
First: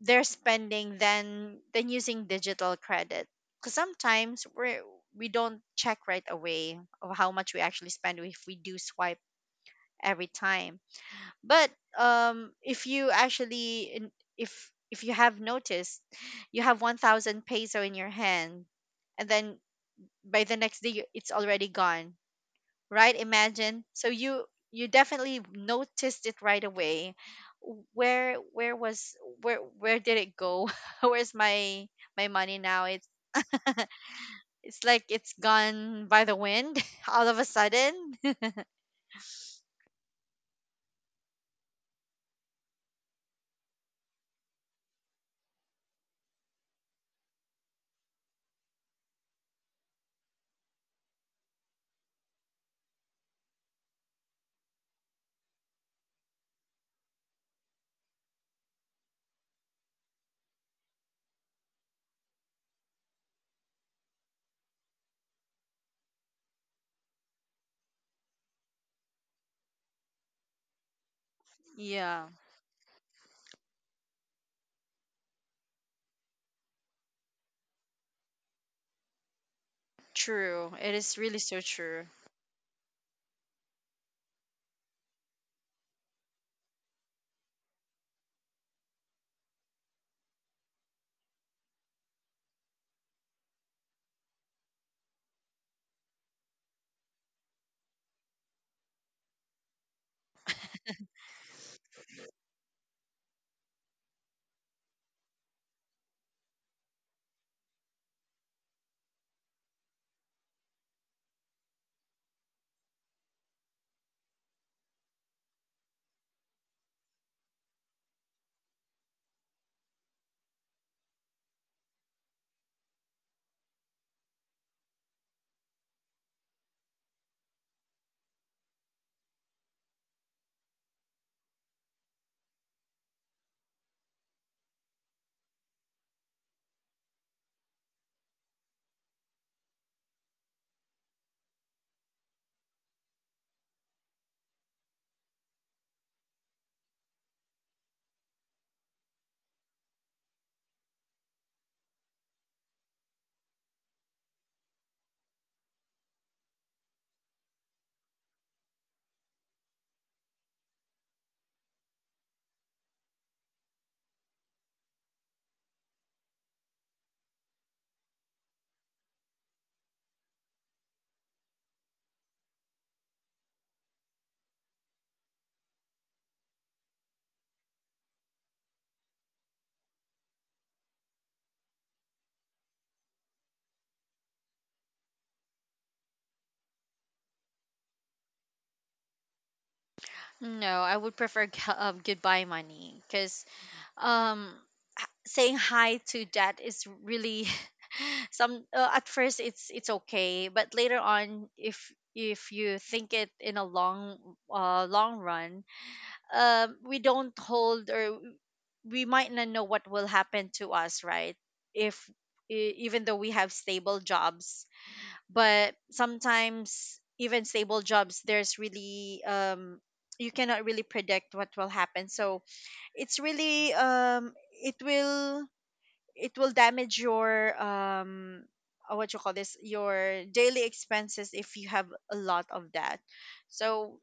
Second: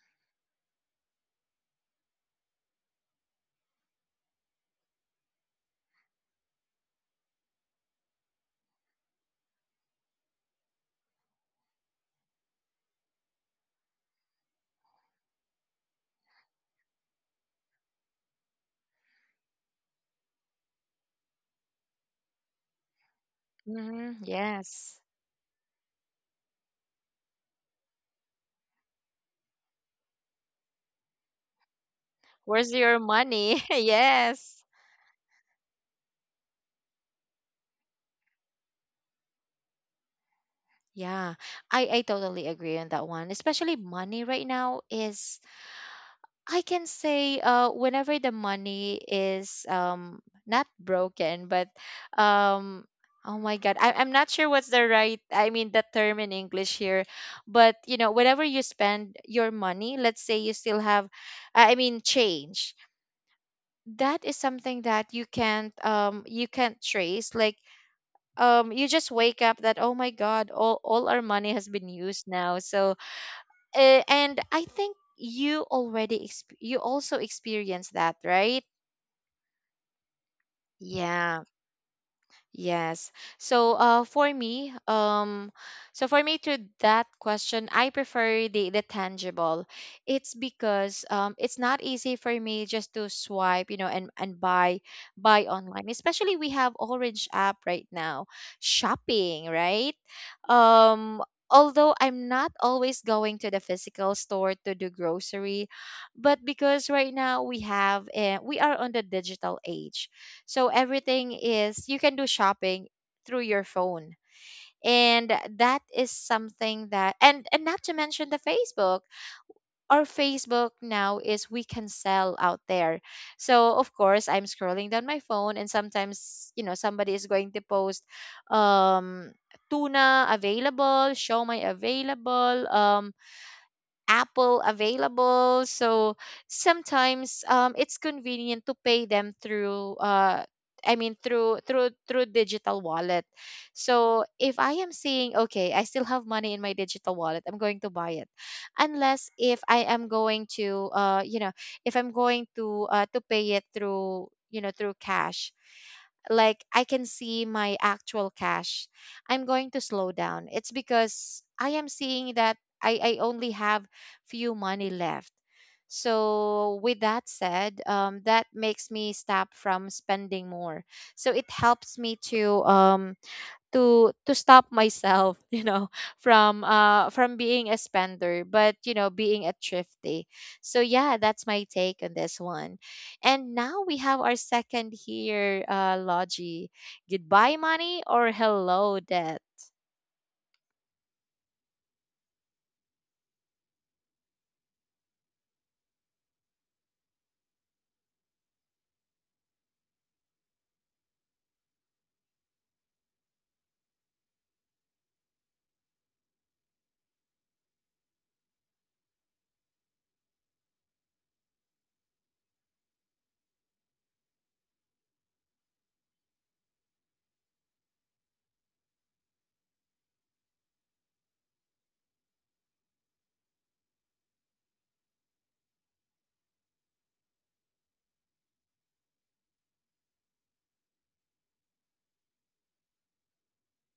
B: their spending than using digital credit, because sometimes we don't check right away of how much we actually spend if we do swipe every time. But um if you actually in- if you have noticed you have 1,000 peso in your hand, and then by the next day you- it's already gone, right? Imagine. So
A: Hmm,
B: you
A: yes.
B: definitely noticed it right away. where where was where did it go? Where's my my money
A: Where's
B: now?
A: your
B: It's
A: money? Yes.
B: it's like it's gone by the wind, all of a sudden.
A: Yeah, I totally agree on that one, especially money right now is, I can say, whenever the money is not broken, but um, oh my God, I'm not sure what's the right, I mean, the term in English here. But you know, whenever you spend your money, let's say you still have, I mean, change. That is something that you can't trace. Like you just wake up that, oh my God, all our money has been
B: Yeah,
A: used now. So and I think you already you also experienced that, right?
B: true. It is really
A: Yeah.
B: so true.
A: Yes. So, for me, so for me to that question, I prefer the tangible. It's because it's not easy for me just to swipe, you know, and buy, buy online. Especially we have Orange app right now, shopping, right? Um, although I'm not always going to the physical store to do grocery, but because right now we have, we are on the digital age, so everything is, you can do shopping through your phone. And that is something that, and not to mention the Facebook. Our Facebook now is we can sell out there. So of course I'm scrolling down my phone, and sometimes you know somebody is going to post um tuna available, show my available, Apple available. So sometimes it's convenient to pay them through. I mean through through through digital wallet. So if I am seeing okay, I still have money in my digital wallet, I'm going to buy it. Unless if I am going to you know, if I'm going to pay it through, you know, through cash, like I can see my actual cash, I'm going to slow down. It's because I am seeing that I only have few money left. So, with that said, that makes me stop from spending more. So it helps me to to stop myself, you know, from being a spender, but you know, being a thrifty. So yeah, that's my take on this one. And now we have our second here, Logie. Goodbye, money, or hello, debt.
B: No, I would prefer goodbye money, because um, saying hi to that is really some, at first it's okay, but later on if you think it in a long long run, we don't hold, or we might not know what will happen to us, right, if e- even though we have stable jobs. But sometimes even stable jobs there's really you cannot really predict what will happen. So it's really it will it will damage your what you call this, your daily expenses if you have a lot of that. So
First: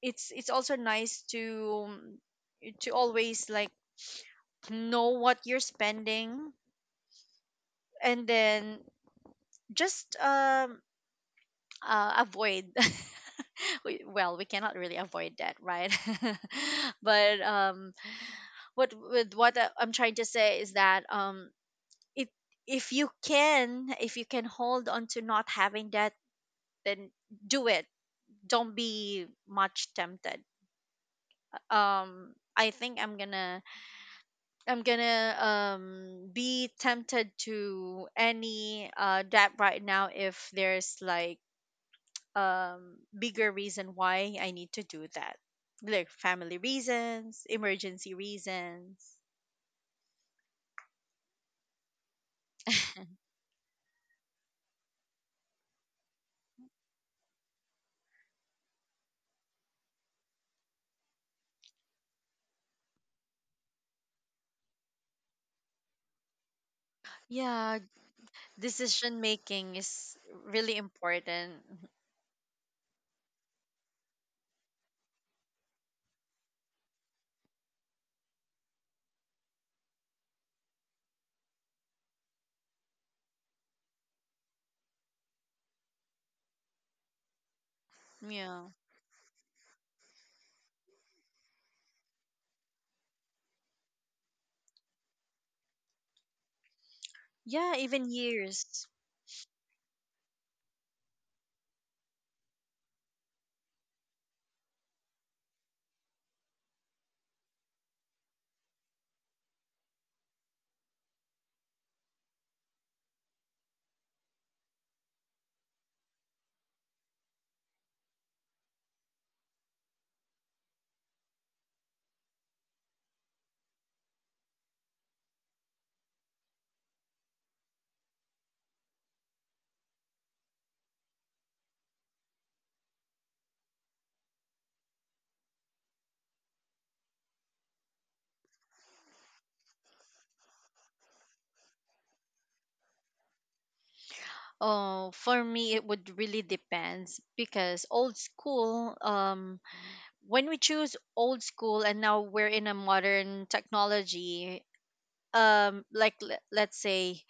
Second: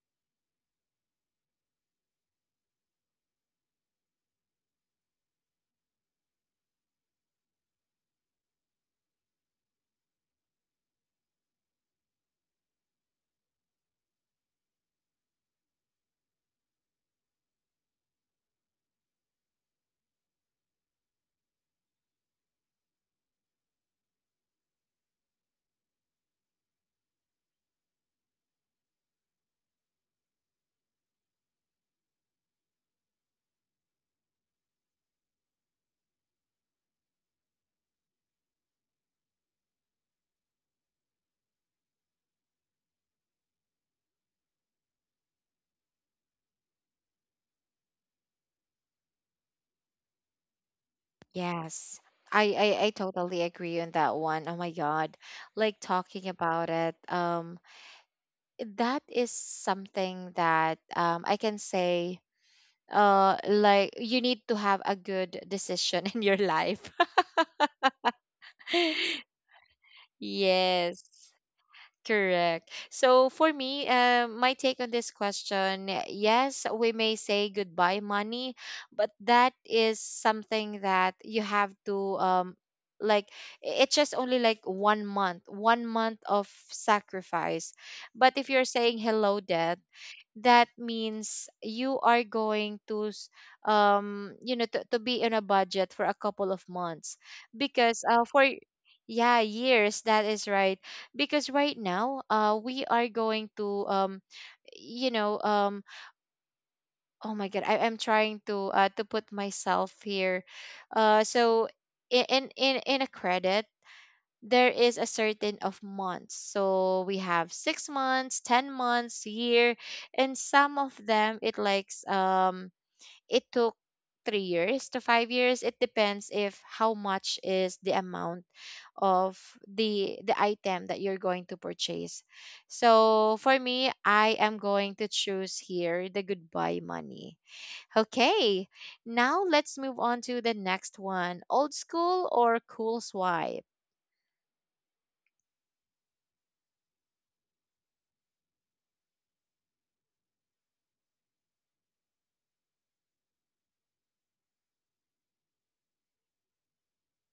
B: it's also nice to always like know what you're spending, and then just avoid, we- well we cannot really avoid that, right? But what with what I'm trying to say is that, it if you can, if you can hold on to not having that, then do it. Don't be much tempted. I think I'm gonna be tempted to any that right now if there's like bigger reason why I need to do that. Like family reasons, emergency reasons.
A: Yes. I totally agree on that one. Oh my God. Like talking about it, that is something that I can say like you need to have a good decision in your life.
B: Yeah, decision making is really
A: Yes.
B: important. Mhm.
A: Correct. So for me, my take on this question, yes, we may say goodbye money, but that is something that you have to like it's just only like 1 month, 1 month of sacrifice. But if you're
B: Yeah.
A: saying hello death, that means you are going to you know to be in a budget for a couple of months
B: Yeah,
A: because
B: even
A: for
B: years.
A: yeah, years, that is right. Because right now we are going to you know oh my god, I'm trying to put myself here, uh, so in a credit, there is a certain of months. So we have 6 months, 10 months, year, and some of them it likes it took 3 years to 5 years. It depends if how much is the amount of the item that you're going to purchase. So for me, I am going to choose here the goodbye money. Okay, now let's move on to the next one. Old school or cool swipe?
B: Oh, for me it would really depends because old school, when we choose old school and now we're in a modern technology, like, le- let's say,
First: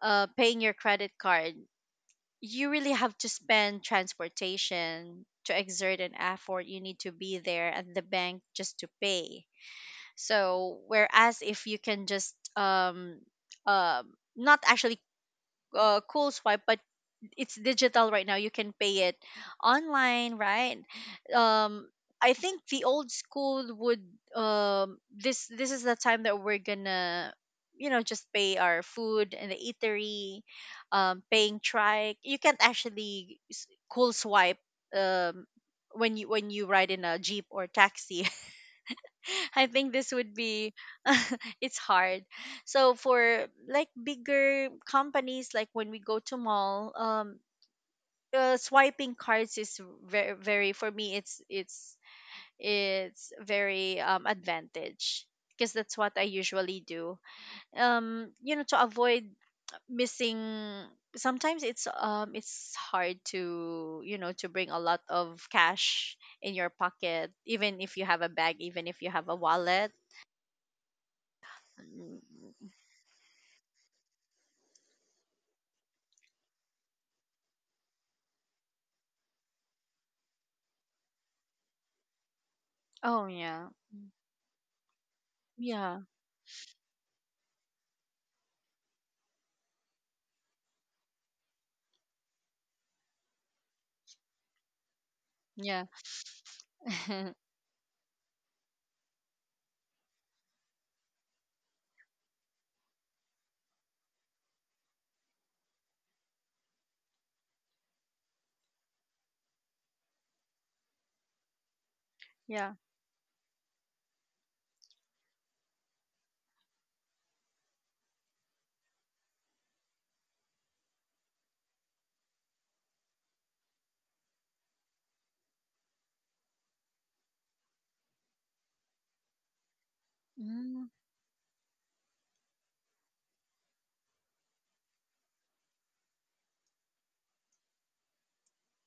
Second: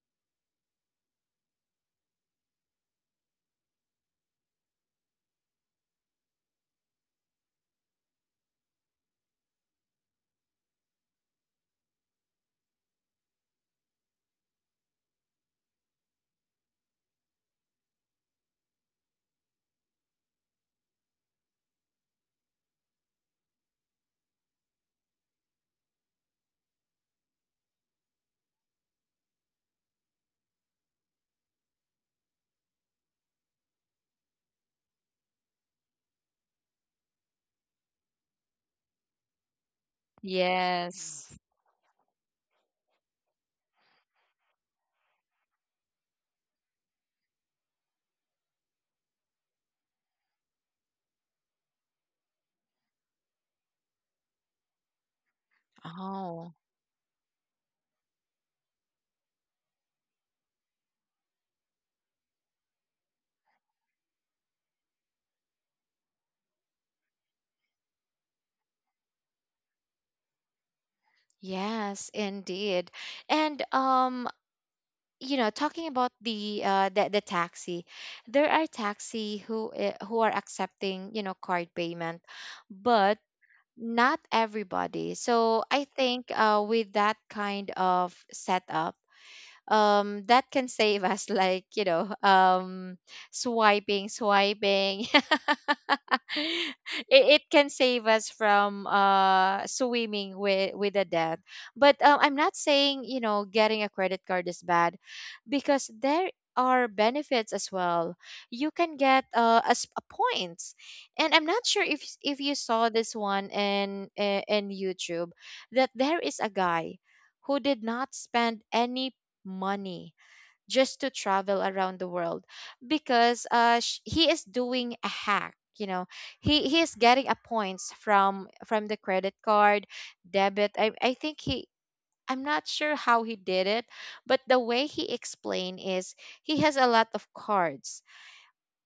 B: paying your credit card, you really have to spend transportation, to exert an effort, you need to be there at the bank just to pay. So whereas if you can just not actually cool swipe, but it's digital right now. You can pay it online, right? Um, I think the old school would this this is the time that we're gonna, you know, just pay our food in the eatery, paying trike. You can't actually cool swipe um when you ride in a jeep or taxi. I think this would be
A: Yes.
B: it's hard. So for like bigger companies, like when we go to mall, swiping cards is very very, for me it's very advantage, because that's what I
A: Oh,
B: usually do, you know, to avoid missing. Sometimes it's hard to, you know, to bring a lot of cash in your pocket, even if you have a bag, even if you have a wallet.
A: yes,
B: Mm,
A: indeed. And you know, talking about the taxi, there are taxi who are accepting, you know, card payment, but
B: oh yeah,
A: not everybody. So I
B: yeah,
A: think with that kind of setup that can save us like you know swiping swiping
B: yeah,
A: it, it can save us from swimming with the debt, but I'm not saying you know getting a credit card is bad, because there are benefits as well. You can get as a points, and I'm not sure if you
B: yeah,
A: saw this one in YouTube, that there is a guy who did not spend any money just to travel around the world because he is doing a hack, you know. He is getting a points from the credit card, debit,
B: mm,
A: I think he, I'm not sure how he did it, but the way he explained is he has a lot of cards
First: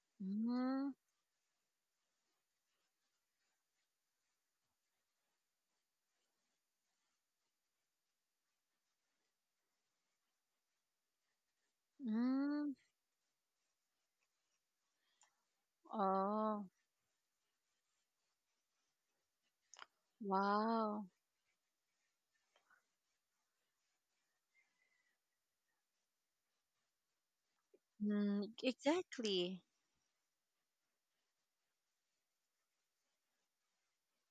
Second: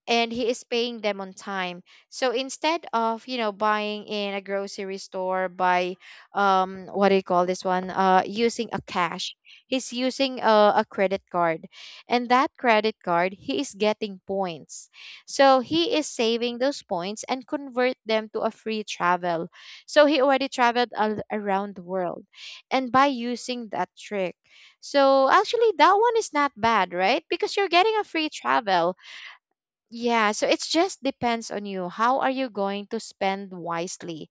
A: and he is
B: mm,
A: paying them on time. So instead of, you know, buying in a grocery store by what do you call this one? Uh, using a cash. He's using a credit card. And that
B: mm,
A: credit card, he is getting points. So he is saving
B: oh.
A: those points and convert them to a free travel. So he already traveled
B: Wow.
A: around the world. And by using that trick. So actually that one is not bad, right? Because you're getting a free
B: Mm,
A: travel.
B: exactly.
A: Yeah, so it just depends on you. How are you going to spend wisely?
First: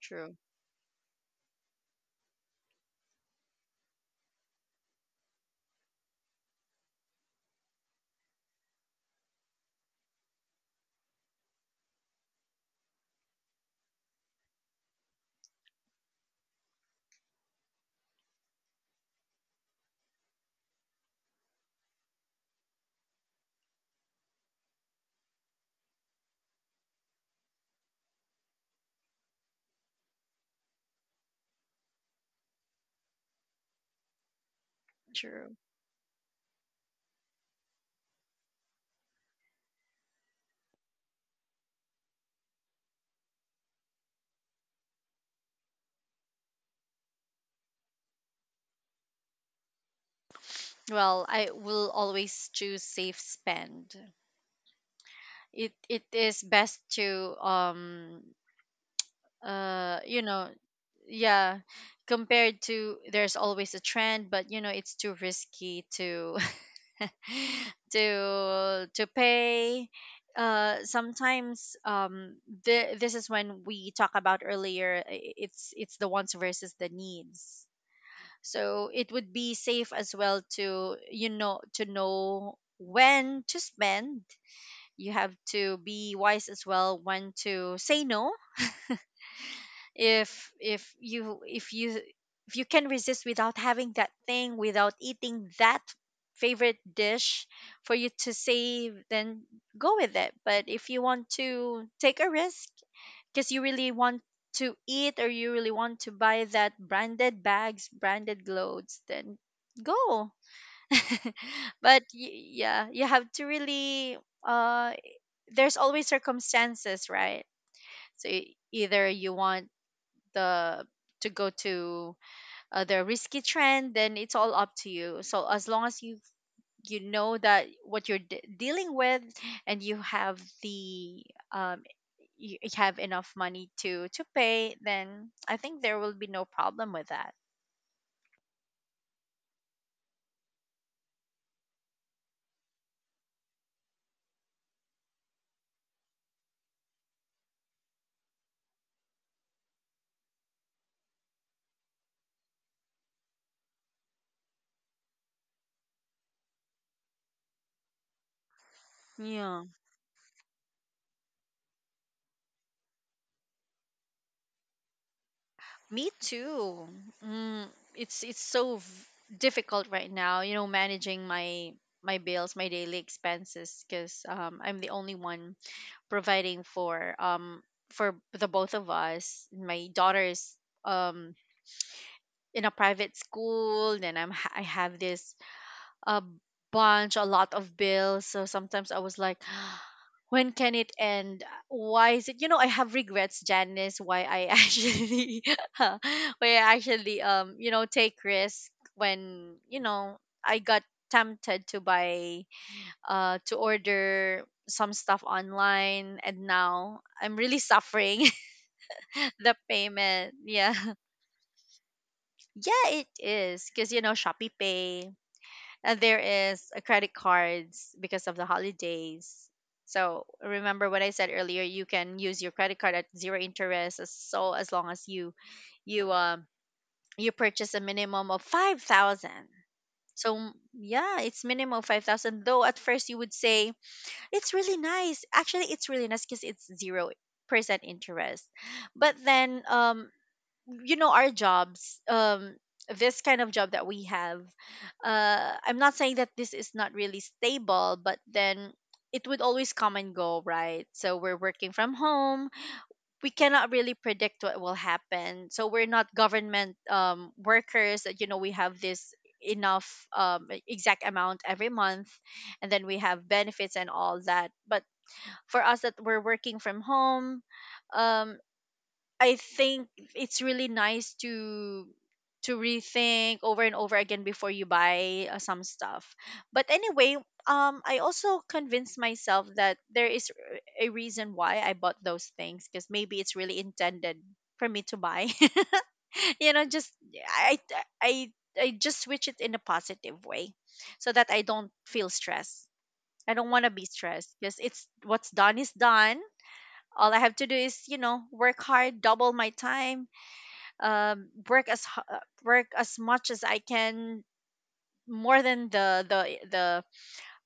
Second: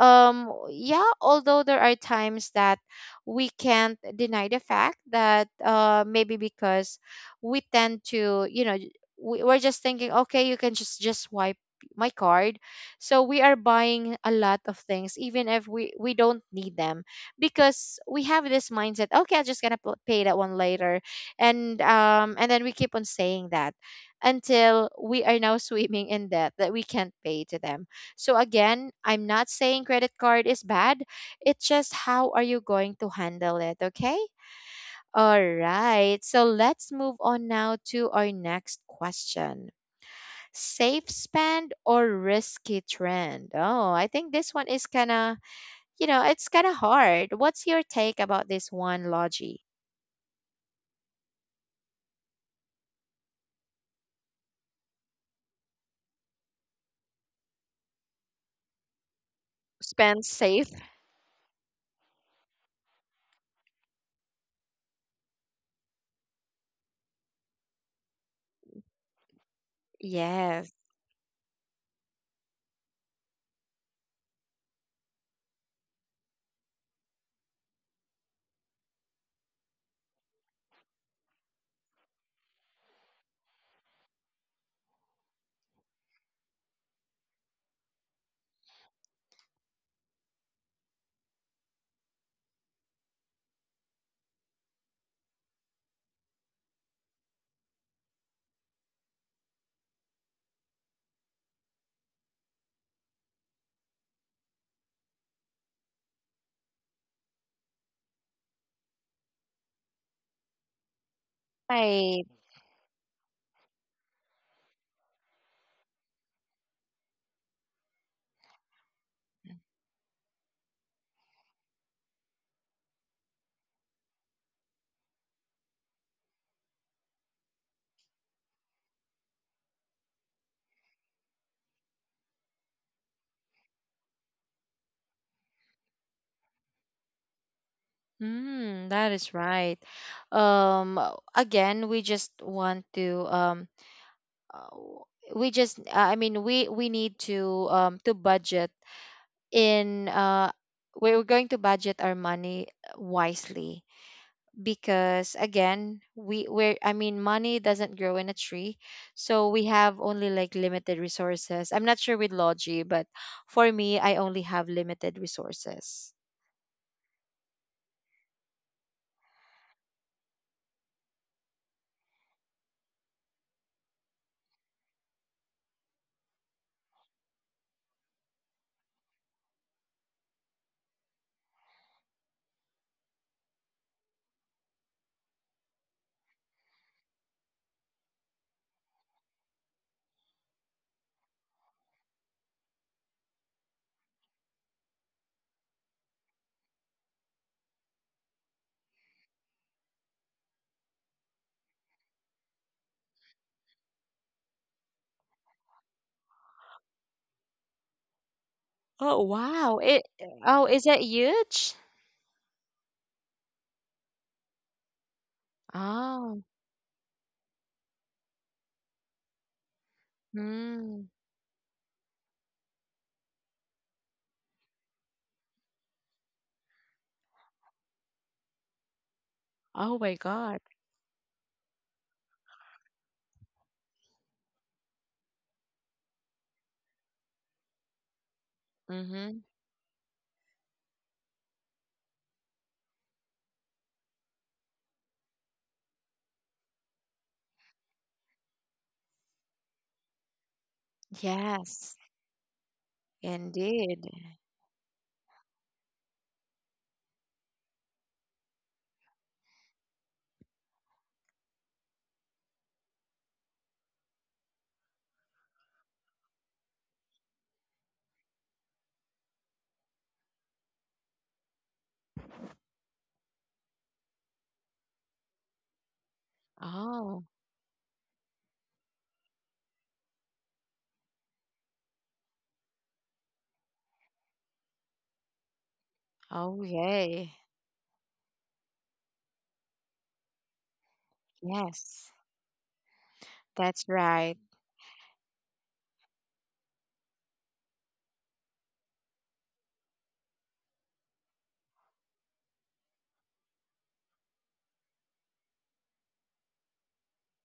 B: True.
A: Yeah, although there are times that we can't deny the fact that maybe because we tend to, you know, we're just thinking, okay, you can just swipe my card. So we are buying a lot of things, even if we don't need them, because we have this mindset, okay, I'm just gonna pay that one later, and then we keep on saying that until we are now swimming in debt that we can't pay to them. So again, I'm not saying credit card is bad. It's just how are you going to handle it, okay? All
B: True.
A: right. So let's move on now to our next question. Safe spend or risky trend? Oh, I think this one is kind of, you know, it's kind of hard. What's your take about this one, Logie?
B: Well, I will always choose safe spend. It is best to uh you
A: Spend
B: know
A: safe?
B: yeah, compared to, there's always a trend, but you know it's too risky to to pay.
A: Yes.
B: Sometimes the, this is when we talk about earlier, it's the wants versus the needs. So it would be safe as well to, you know, to know when to spend. You have to be wise as well when to say no. if if you if you if you can resist without having that thing, without eating that favorite dish, for you to save, then go with it. But if you want to take a risk, because you really want to eat, or you really want to buy that branded bags, branded clothes, then go. But
A: Right.
B: y- yeah, you have to really uh there's always circumstances, right? So e- either you want the to go to the risky trend, then it's all up to you. So as long as you you know that what you're dealing with, and you have the um, you have enough money to pay, then I think there will be no problem with that.
A: Mm, that is right. Again, we just want to uh, we just I mean we need to budget in we're going to budget our money wisely, because again we we're I mean money doesn't grow in a tree, so
B: Yeah,
A: we have only like limited resources. I'm not sure with Logi, but for me, I only have limited
B: me
A: resources.
B: too. Mm, it's it's so v- difficult right now, you know, managing my bills, my daily expenses, because I'm the only one providing for the both of us. My daughter's um in a private school, then I have this a bunch, a lot of bills. So sometimes I was like, when can it end? Why is it? You know, I have regrets, Janice. Why I actually, why I actually, take risk when you know I got tempted to buy, to order some stuff online, and now I'm really suffering
A: Oh
B: the
A: wow! It
B: payment.
A: oh
B: Yeah,
A: is that huge?
B: yeah, it is because you know Shopee Pay. There
A: Oh,
B: is a credit cards because of the holidays. So remember what
A: hmm.
B: I said earlier. You can use your credit card at zero interest, as so as long as you you you purchase a minimum of 5,000.
A: Oh my
B: So m-
A: God.
B: yeah, it's minimum of 5,000. Though at first you would say it's really nice. Actually, it's really nice because it's 0% interest. But
A: Mm-hmm.
B: then you know our jobs this kind of job that we have I'm not saying that this is not really stable, but then it would always come and go, right? So we're working from
A: Yes,
B: home, we cannot really
A: indeed.
B: predict what will happen. So we're not government workers that, you know, we have this enough e-, exact amount every month, and then we have benefits and all that. But for us that we're working from home, um I think it's really nice to rethink over and over again before you buy some stuff. But anyway,
A: Oh,
B: I also convinced myself that there is r- a reason why I bought those things, because maybe it's really intended for me to buy. You
A: oh
B: know, just
A: yay.
B: I I I just switch it in a positive way, so that I don't feel
A: Yes,
B: stressed. I don't want to be
A: that's
B: stressed
A: right.
B: because it's what's done is done. All I have to do is, you know, work hard, double my time, work as hu- work as much as I can, more than the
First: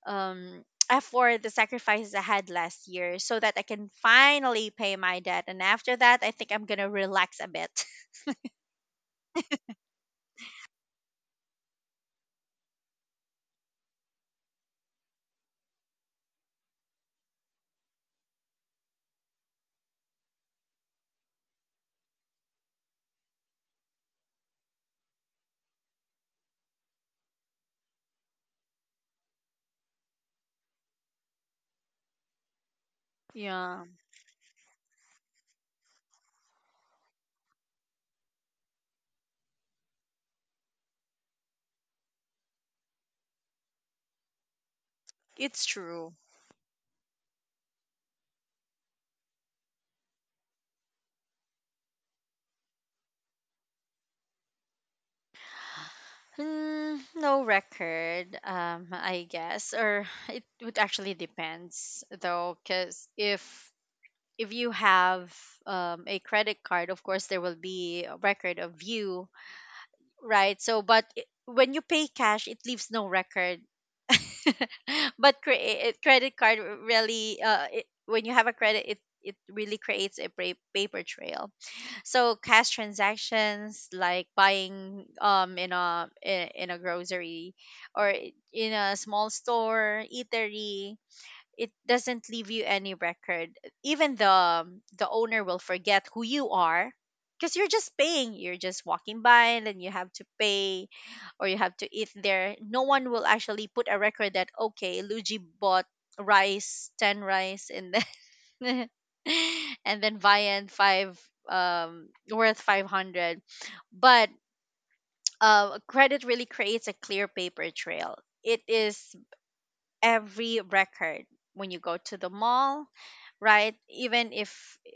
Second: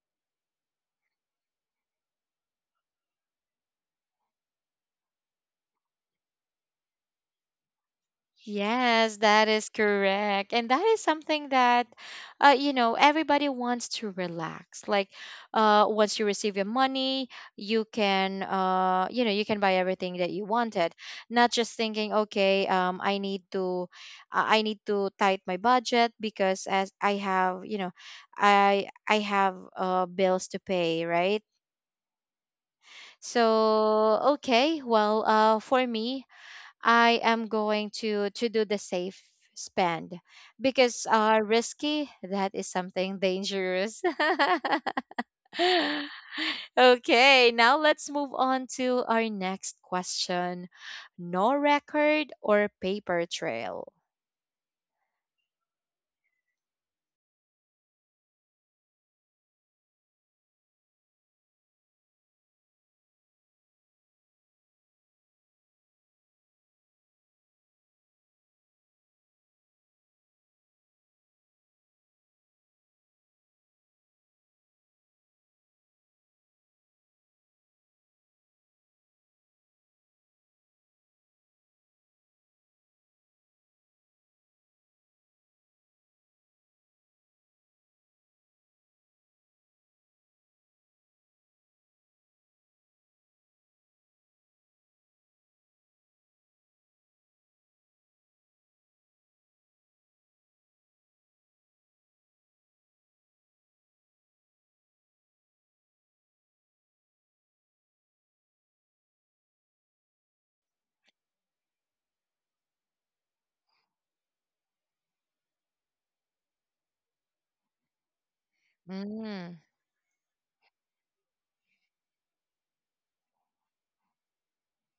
B: um effort, the sacrifices I had last year, so that I can finally pay my debt, and after that I think I'm gonna relax a bit.
A: Yes, that is correct. And that is something that, you know, everybody wants to relax. Like, once you receive your money, you can, you know, you can buy everything that you wanted. Not just thinking, okay, I need to tight my budget because as I have, you know, I have bills to pay, right?
B: Yeah,
A: So, okay, well, for me, I am going to do the safe spend, because risky that is something dangerous.
B: it's true.
A: Okay, now let's move on to our next question. No record or paper trail.
B: Hmm, no record, I guess, or it would actually depends though, because if you have a credit card, of course there will be a record of you. Right. So, but I- when you pay cash, it leaves no record. But cre- credit card really, when you have a credit, it really creates a pra- paper trail. So cash transactions, like buying in a I- in a grocery or I- in a small store, eatery, it doesn't leave you any record. Even the owner will forget who you are, because you're just paying. You're just walking by and then you have to pay or you have to eat there. No one will actually put a record that, okay, Luigi bought rice, 10 rice, and then and then Viand 5 worth 500. But credit really creates a clear paper trail. It is
A: Hmm.
B: every record when you go to the mall, right? Even if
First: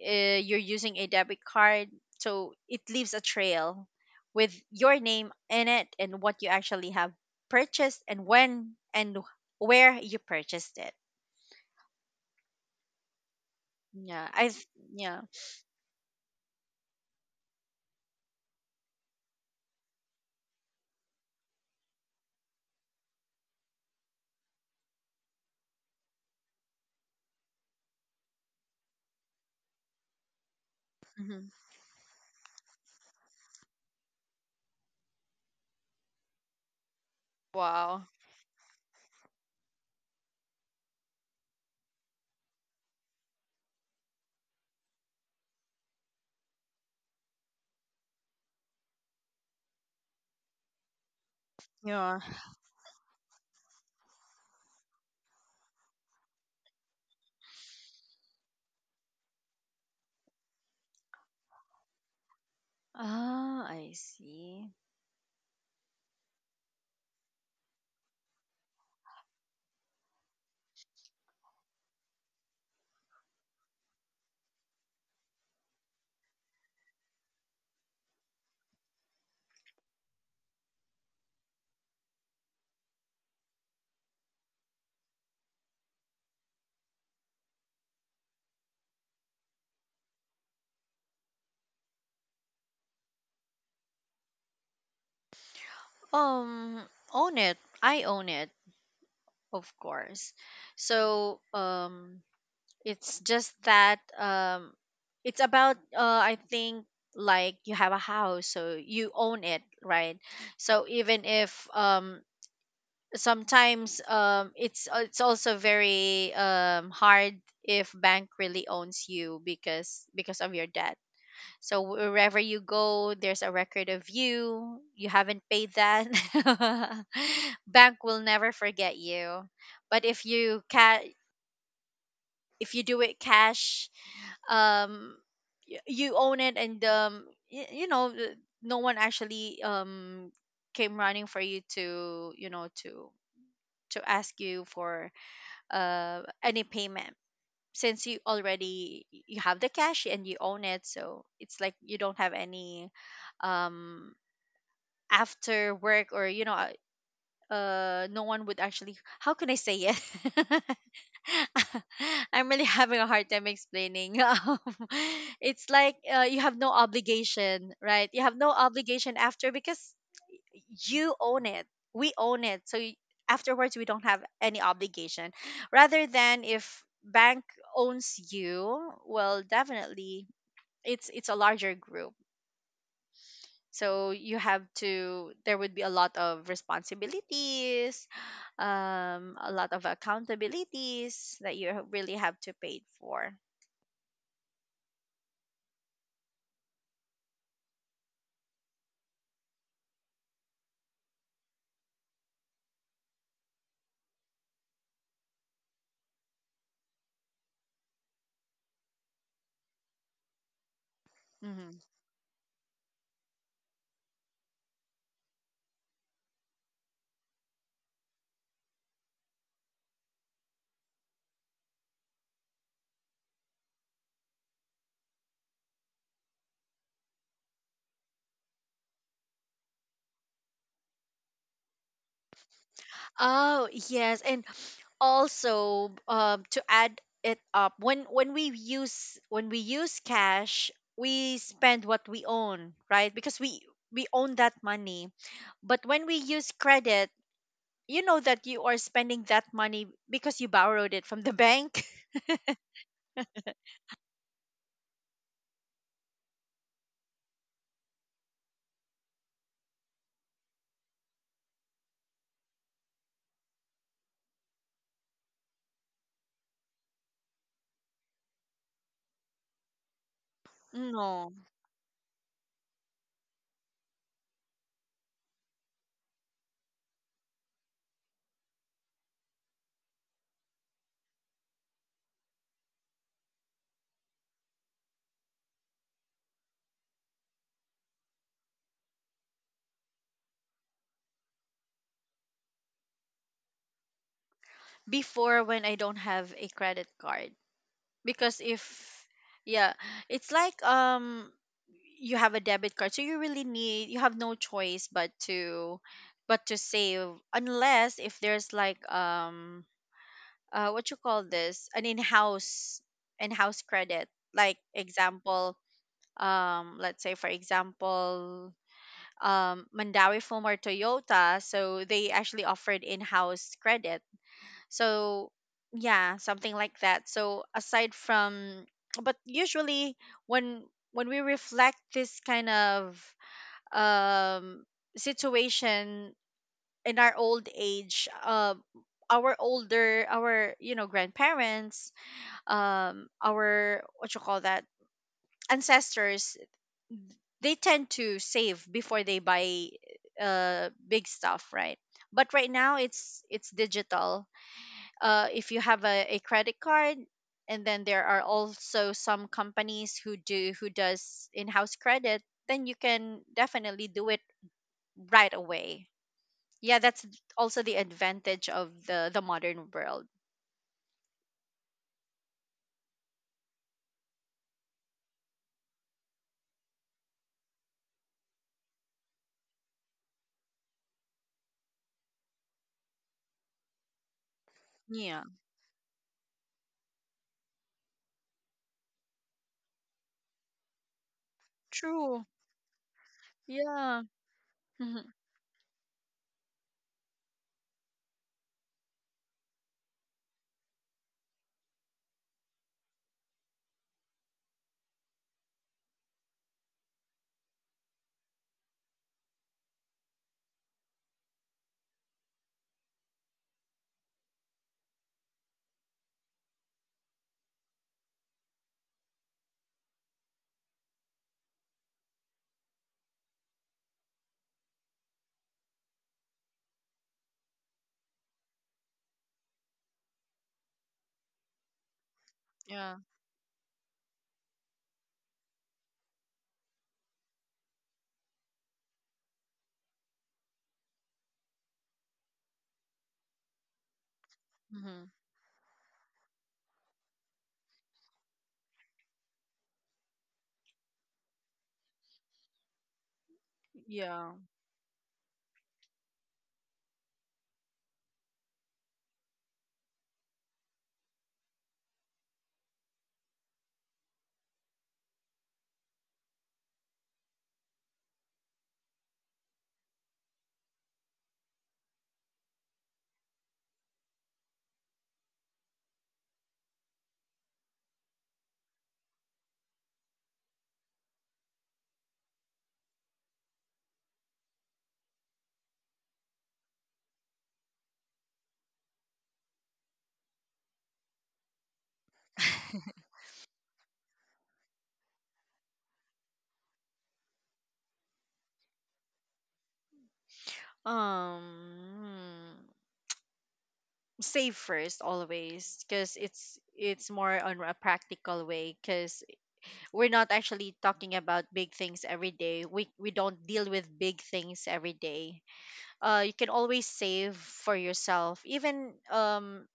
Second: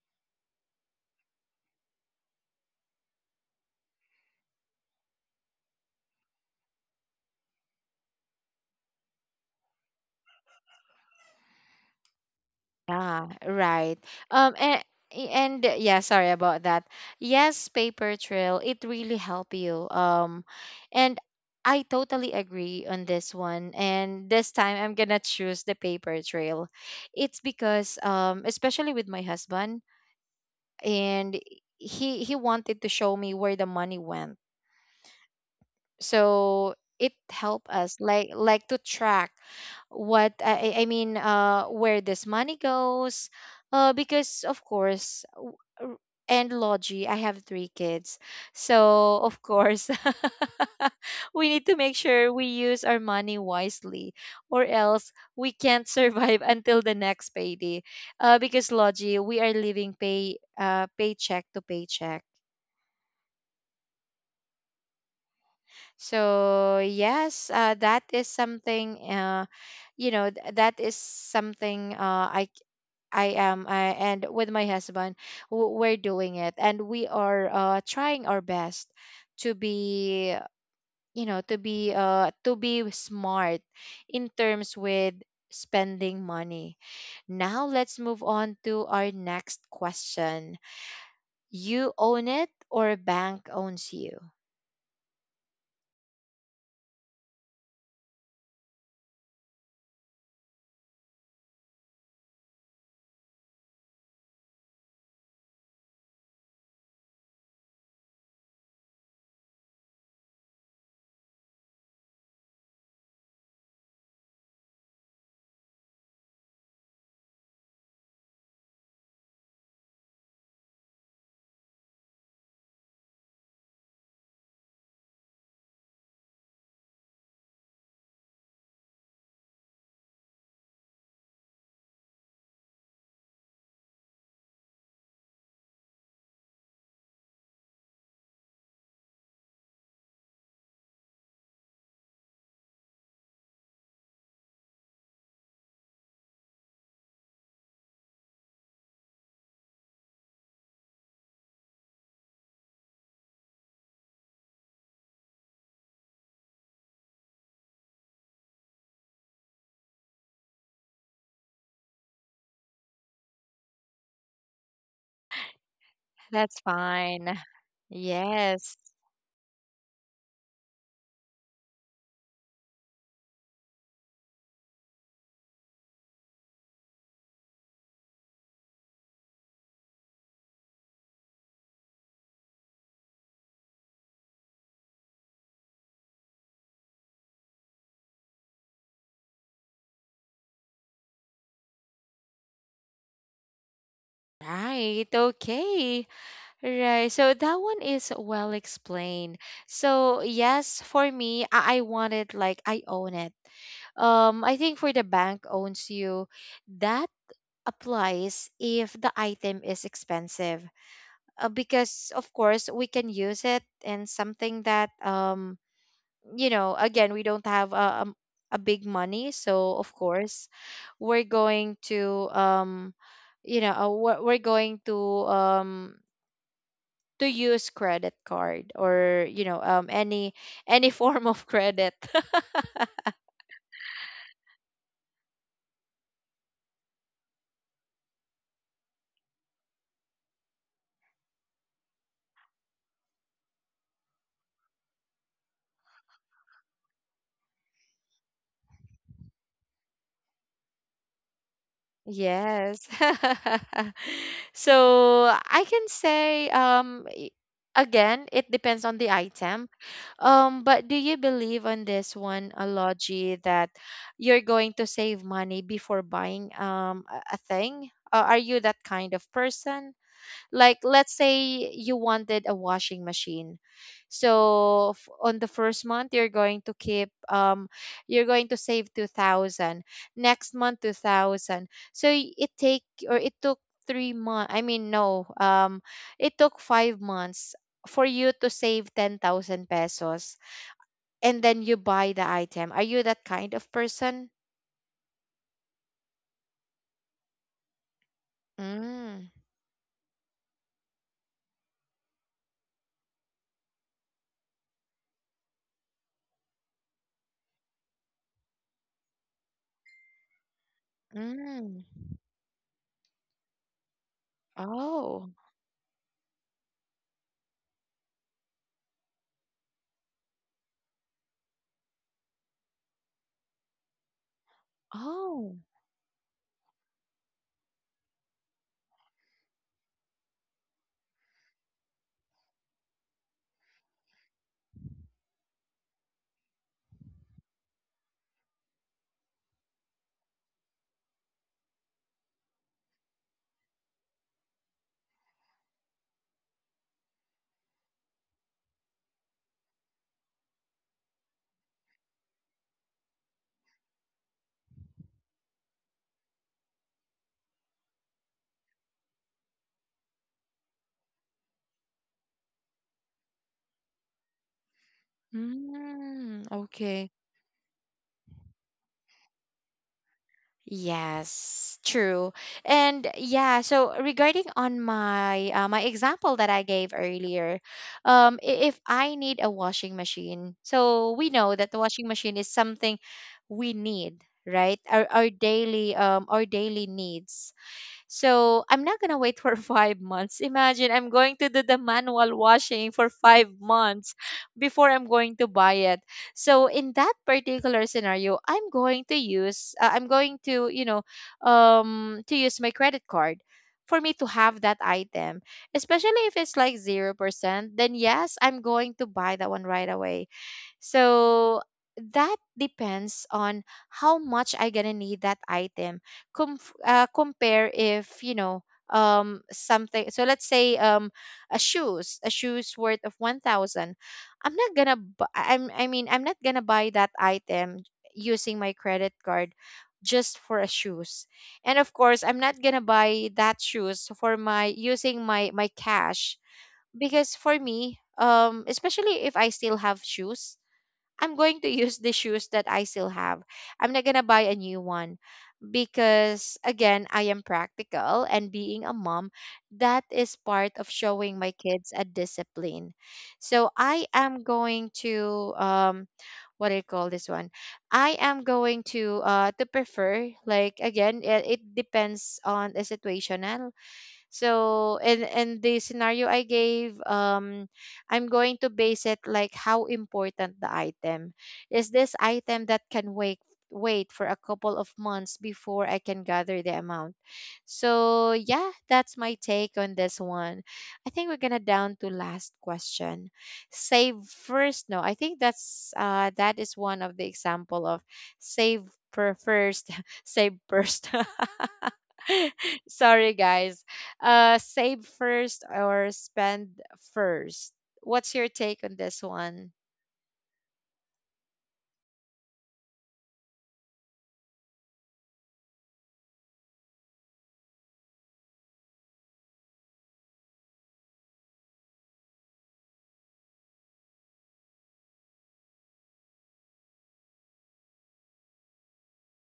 B: you're using a debit card, so it leaves a trail with your name in it, and what you actually have purchased, and when and where you purchased it.
A: Yeah, right.
B: Yeah, I
A: Um,
B: th-
A: and,
B: yeah.
A: and yeah, sorry about that. Yes, paper trail, it really help you. And I totally agree on this one. And this time I'm gonna choose the paper trail. It's because especially with my husband, and
B: Mhm.
A: he wanted to show me where the money went, so it helped us
B: Wow.
A: like to track what I mean where this money goes because of course r- and Logie I have three kids, so of course we need to make
B: Yeah.
A: sure we use our money wisely, or else we can't survive until the next payday because Logie we are living paycheck to paycheck.
B: Ah, I see.
A: So yes, that is something. You know, that is something. I c- I am, I, and with my husband, we're doing it, and we are trying our best to be, you know, to be smart in terms with spending money. Now let's move on to our next question. You own it or a bank owns you?
B: Um, own it. I own it, of course. So, it's just that it's about I think, like you have a house, so you own it, right? So even if sometimes it's also very hard if bank really owns you because of your debt. So wherever you go, there's a record of you. You haven't paid that. Bank will never forget you. But if you ca- if you do it cash, um y- you own it, and y- you know the- no one actually came running for you to, you know, to ask you for any payment, since you already you have the cash, and you own it, so it's like you don't have any um after work, or you know no one would actually, how can I say it? I'm really having a hard time explaining. It's like you have
A: That's
B: no
A: fine.
B: obligation, right? You have no
A: Yes.
B: obligation after, because you own it. We own it. So y- afterwards, we don't have any obligation. Rather than if bank owns you, well, definitely it's a larger group, so you have to, there would be a lot of responsibilities, a lot of accountabilities that you ha- really have to pay for.
A: Right, okay. Right. So that one is well explained. So yes, for me, I want it like I own it. I think for the bank owns you, that applies if the item is expensive.
B: Mhm.
A: Because of course we can use it in something that you know, again, we don't have a big money, so of course, we're going to you know, we're going um to use credit card or you know any form of credit
B: Oh, yes, and also to add it up, when when we use cash, we spend what we own, right? Because we own that money, but when we use credit, you know that you are spending that money because you borrowed it from the bank.
A: Yes. So I can say, again, it depends on the item. But do you believe on this one, Alogi, that you're going to save money before buying a thing? Are you that kind of person? Like let's
B: No,
A: say you wanted a washing machine, so on the first month you're going to keep you're going to save 2000, next month 2000, so it take or it took 3 months i mean no um it took 5 months for you to save 10,000 pesos, and then you buy the item. Are you that kind of person?
B: before when I don't have a credit card. Because if
A: Mm,
B: yeah, it's like you have a debit card, so you really need, you have no choice but to save, unless if there's like what you call this, an
A: mm,
B: in-house in-house credit, like
A: oh,
B: example let's say, for example, Mandawi Film or Toyota, so they actually offered in-house credit, so
A: oh,
B: yeah, something like that. So aside from, but usually when when we reflect this kind of um situation in our old age, our older, our you know grandparents, our what you call that, ancestors, they tend to save before they buy big stuff, right? But right now it's digital. If you have a credit card, and then there are also some companies who do who does in-house credit, then you can definitely do it right away.
A: mm,
B: Yeah, that's
A: okay.
B: also the advantage of the modern world.
A: Yes, true. And yeah, so regarding on my my example that I gave earlier, if I need a washing machine, so we know that the washing machine is something we need, right?
B: Yeah,
A: Our daily needs. So I'm not gonna wait for 5 months. Imagine I'm going to do the
B: true.
A: manual washing for five
B: Yeah.
A: months before
B: Mhm.
A: I'm going to buy it. So in that particular scenario, I'm going to use I'm going to you know to use my credit card for me to have that item, especially if it's like 0%, then yes, I'm going to buy that one right away. So that depends on how much I gonna need that item. Compare if you know something. So let's say a shoes worth of 1,000. I'm not gonna. I'm. I mean, I'm not gonna buy that item using my credit card just for a shoes. And of course, I'm not gonna
B: Yeah.
A: buy that shoes for my using my cash, because for me, especially if I still have shoes, I'm going to use the shoes that I still have. I'm not going to buy a new
B: Hmm.
A: one because, again, I am practical, and being a mom, that is part of showing my kids a discipline. So I
B: Yeah.
A: am going to, what do you call this one? I am going to prefer, like, again, it depends on the situation. So and the scenario I gave, I'm going to base it like how important the item is. This item that can wait for a couple of months before I can gather the amount? So, yeah, that's my take on this one. I think we're gonna down to last question. Save first. No, I think that is one of the example of save per first, save first. Sorry guys. Save first or spend first. What's your take on this one?
B: Um, save first always, because it's more on a practical way, because we're not actually talking about big things every day. We don't deal with big things every day. You can always save for yourself. Even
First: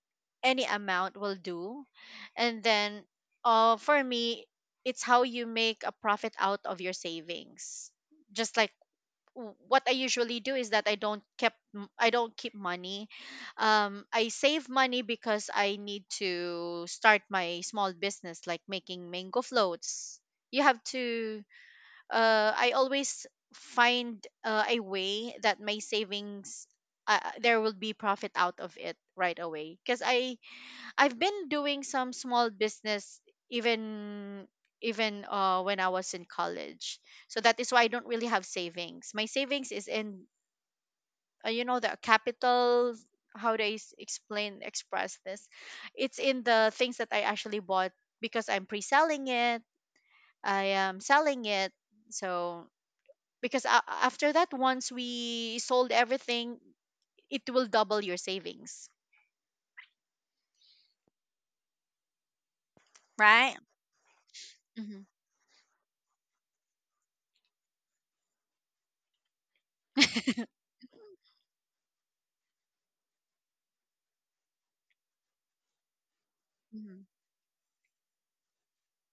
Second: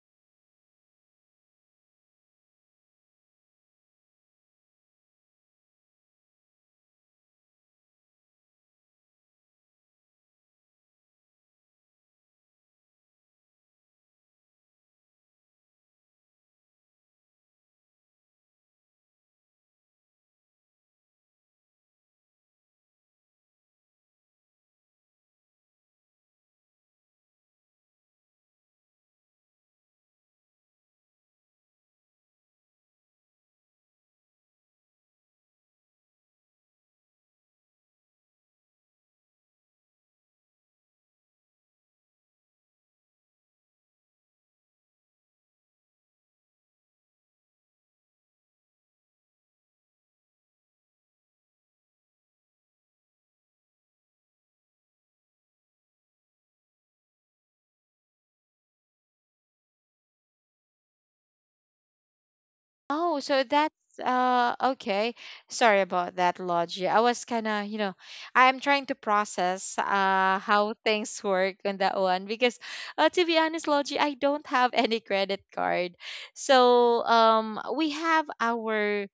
B: any amount will do. And then for me, it's how you make a profit out of your savings. Just like w- what I usually do is that I don't kept m- I don't keep money. I save money because I need to start my small business, like making mango floats. You have to. I always find a way that my savings, there will be profit out of it right away. Because I I've been doing some small business even even when I was in college. So that is why I don't really have savings. My savings is in you know, the capital, how do I s- explain, express this? It's in the things that I actually bought, because I'm pre-selling it. I am selling it. So because a- after that, once we sold everything, it will double your savings.
A: Oh, so
B: Right?
A: that's
B: Mm-hmm.
A: okay. Sorry about that, Logie. I was kind of, I'm trying to process how things work on that one, because to be honest, Logie, I don't have any credit card.
B: Mm-hmm.
A: So, we have our,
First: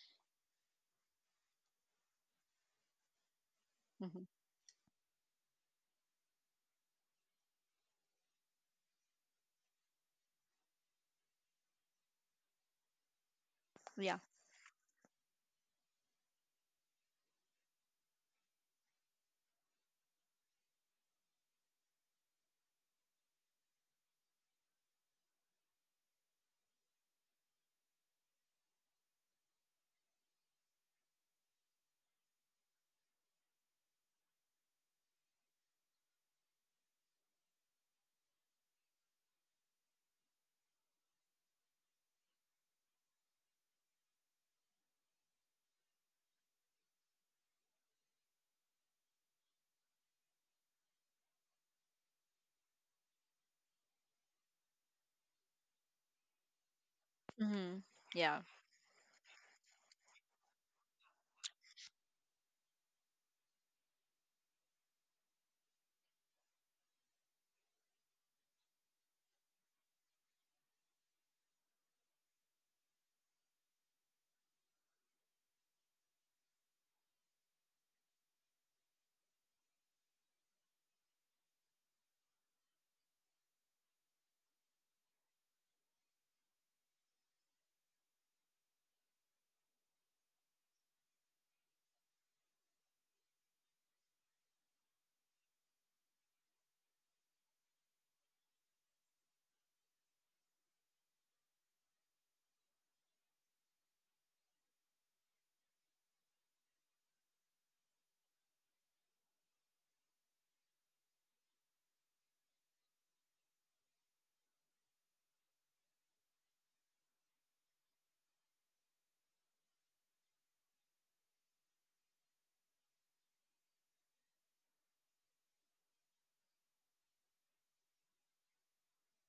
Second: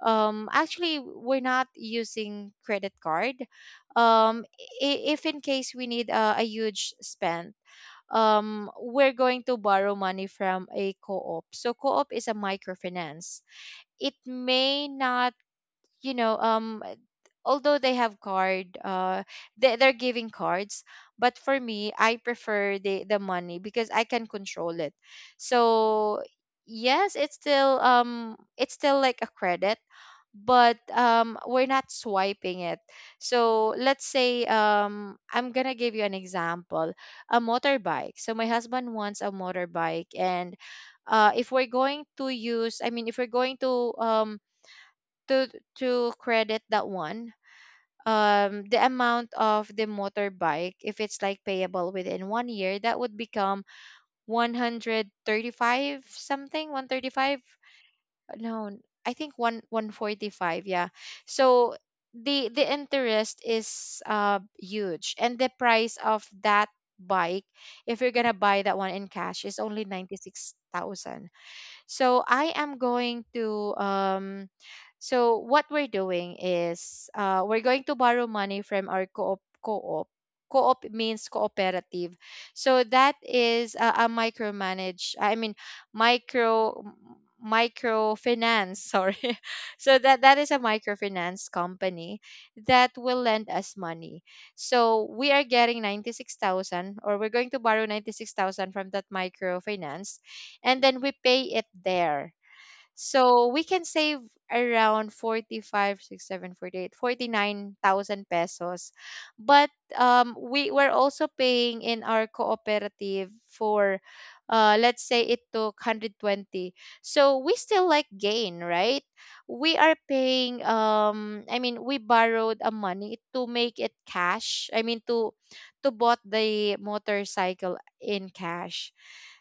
A: actually we're not using credit card.
B: Hmm.
A: Um if in case we need, a huge spend, we're going to borrow money from a co-op. So co-op is a microfinance. It
B: Yeah.
A: may not, you know um although they have card, they're giving cards. But for me, I prefer the money because I can control it. So yes, it's still like a credit, but we're not swiping it. So let's say, I'm gonna give you an example: a motorbike. So my husband wants a motorbike, and if we're going to use I mean, if we're going to, to credit that one, the amount of the motorbike, if it's like payable within one year, that would become 135, something 135,
B: Hmm. Yeah.
A: no, I think one 145, yeah. So the interest is huge, and the price of that bike, if you're gonna buy that one in cash, is only 96,000. So I am going to, so what we're doing is, we're going to borrow money from our co-op. Co-op means cooperative. So that is a micromanage I mean, micro microfinance. Sorry. So that that is a microfinance company that will lend us money. So we are getting 96,000, or we're going to borrow 96,000 from that microfinance, and then we pay it there. So we can save around 45, 6, 7, 48, 49,000 pesos. But we were also paying in our cooperative for, let's say it took 120. So we still, like, gain, right? We are paying, I mean, we borrowed a money to make it cash. I mean, to bought the motorcycle in cash.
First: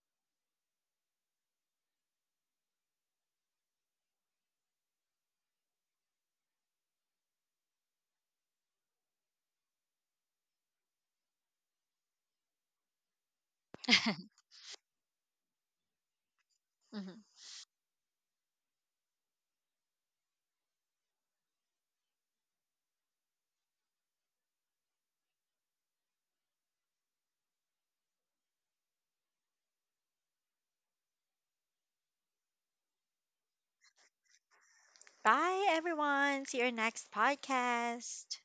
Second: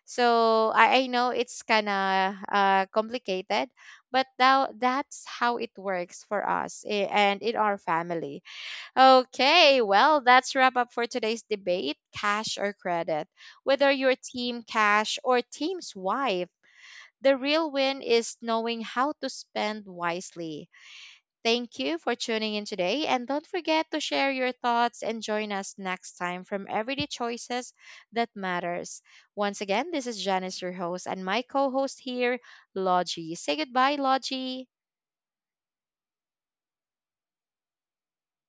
A: So I know it's kind of complicated, but now that's how it works for us and in our family. Okay, well, that's wrap up for today's debate, cash or credit. Whether you're team cash or team swipe,
B: Mhm.
A: the real win is knowing how to spend wisely. Thank you for tuning in today, and don't forget to share your thoughts and join us next time from Everyday Choices That Matters. Once again, this is Janice, your host, and my co host here, Logie. Say goodbye, Logie.
B: Bye, everyone. See your next podcast.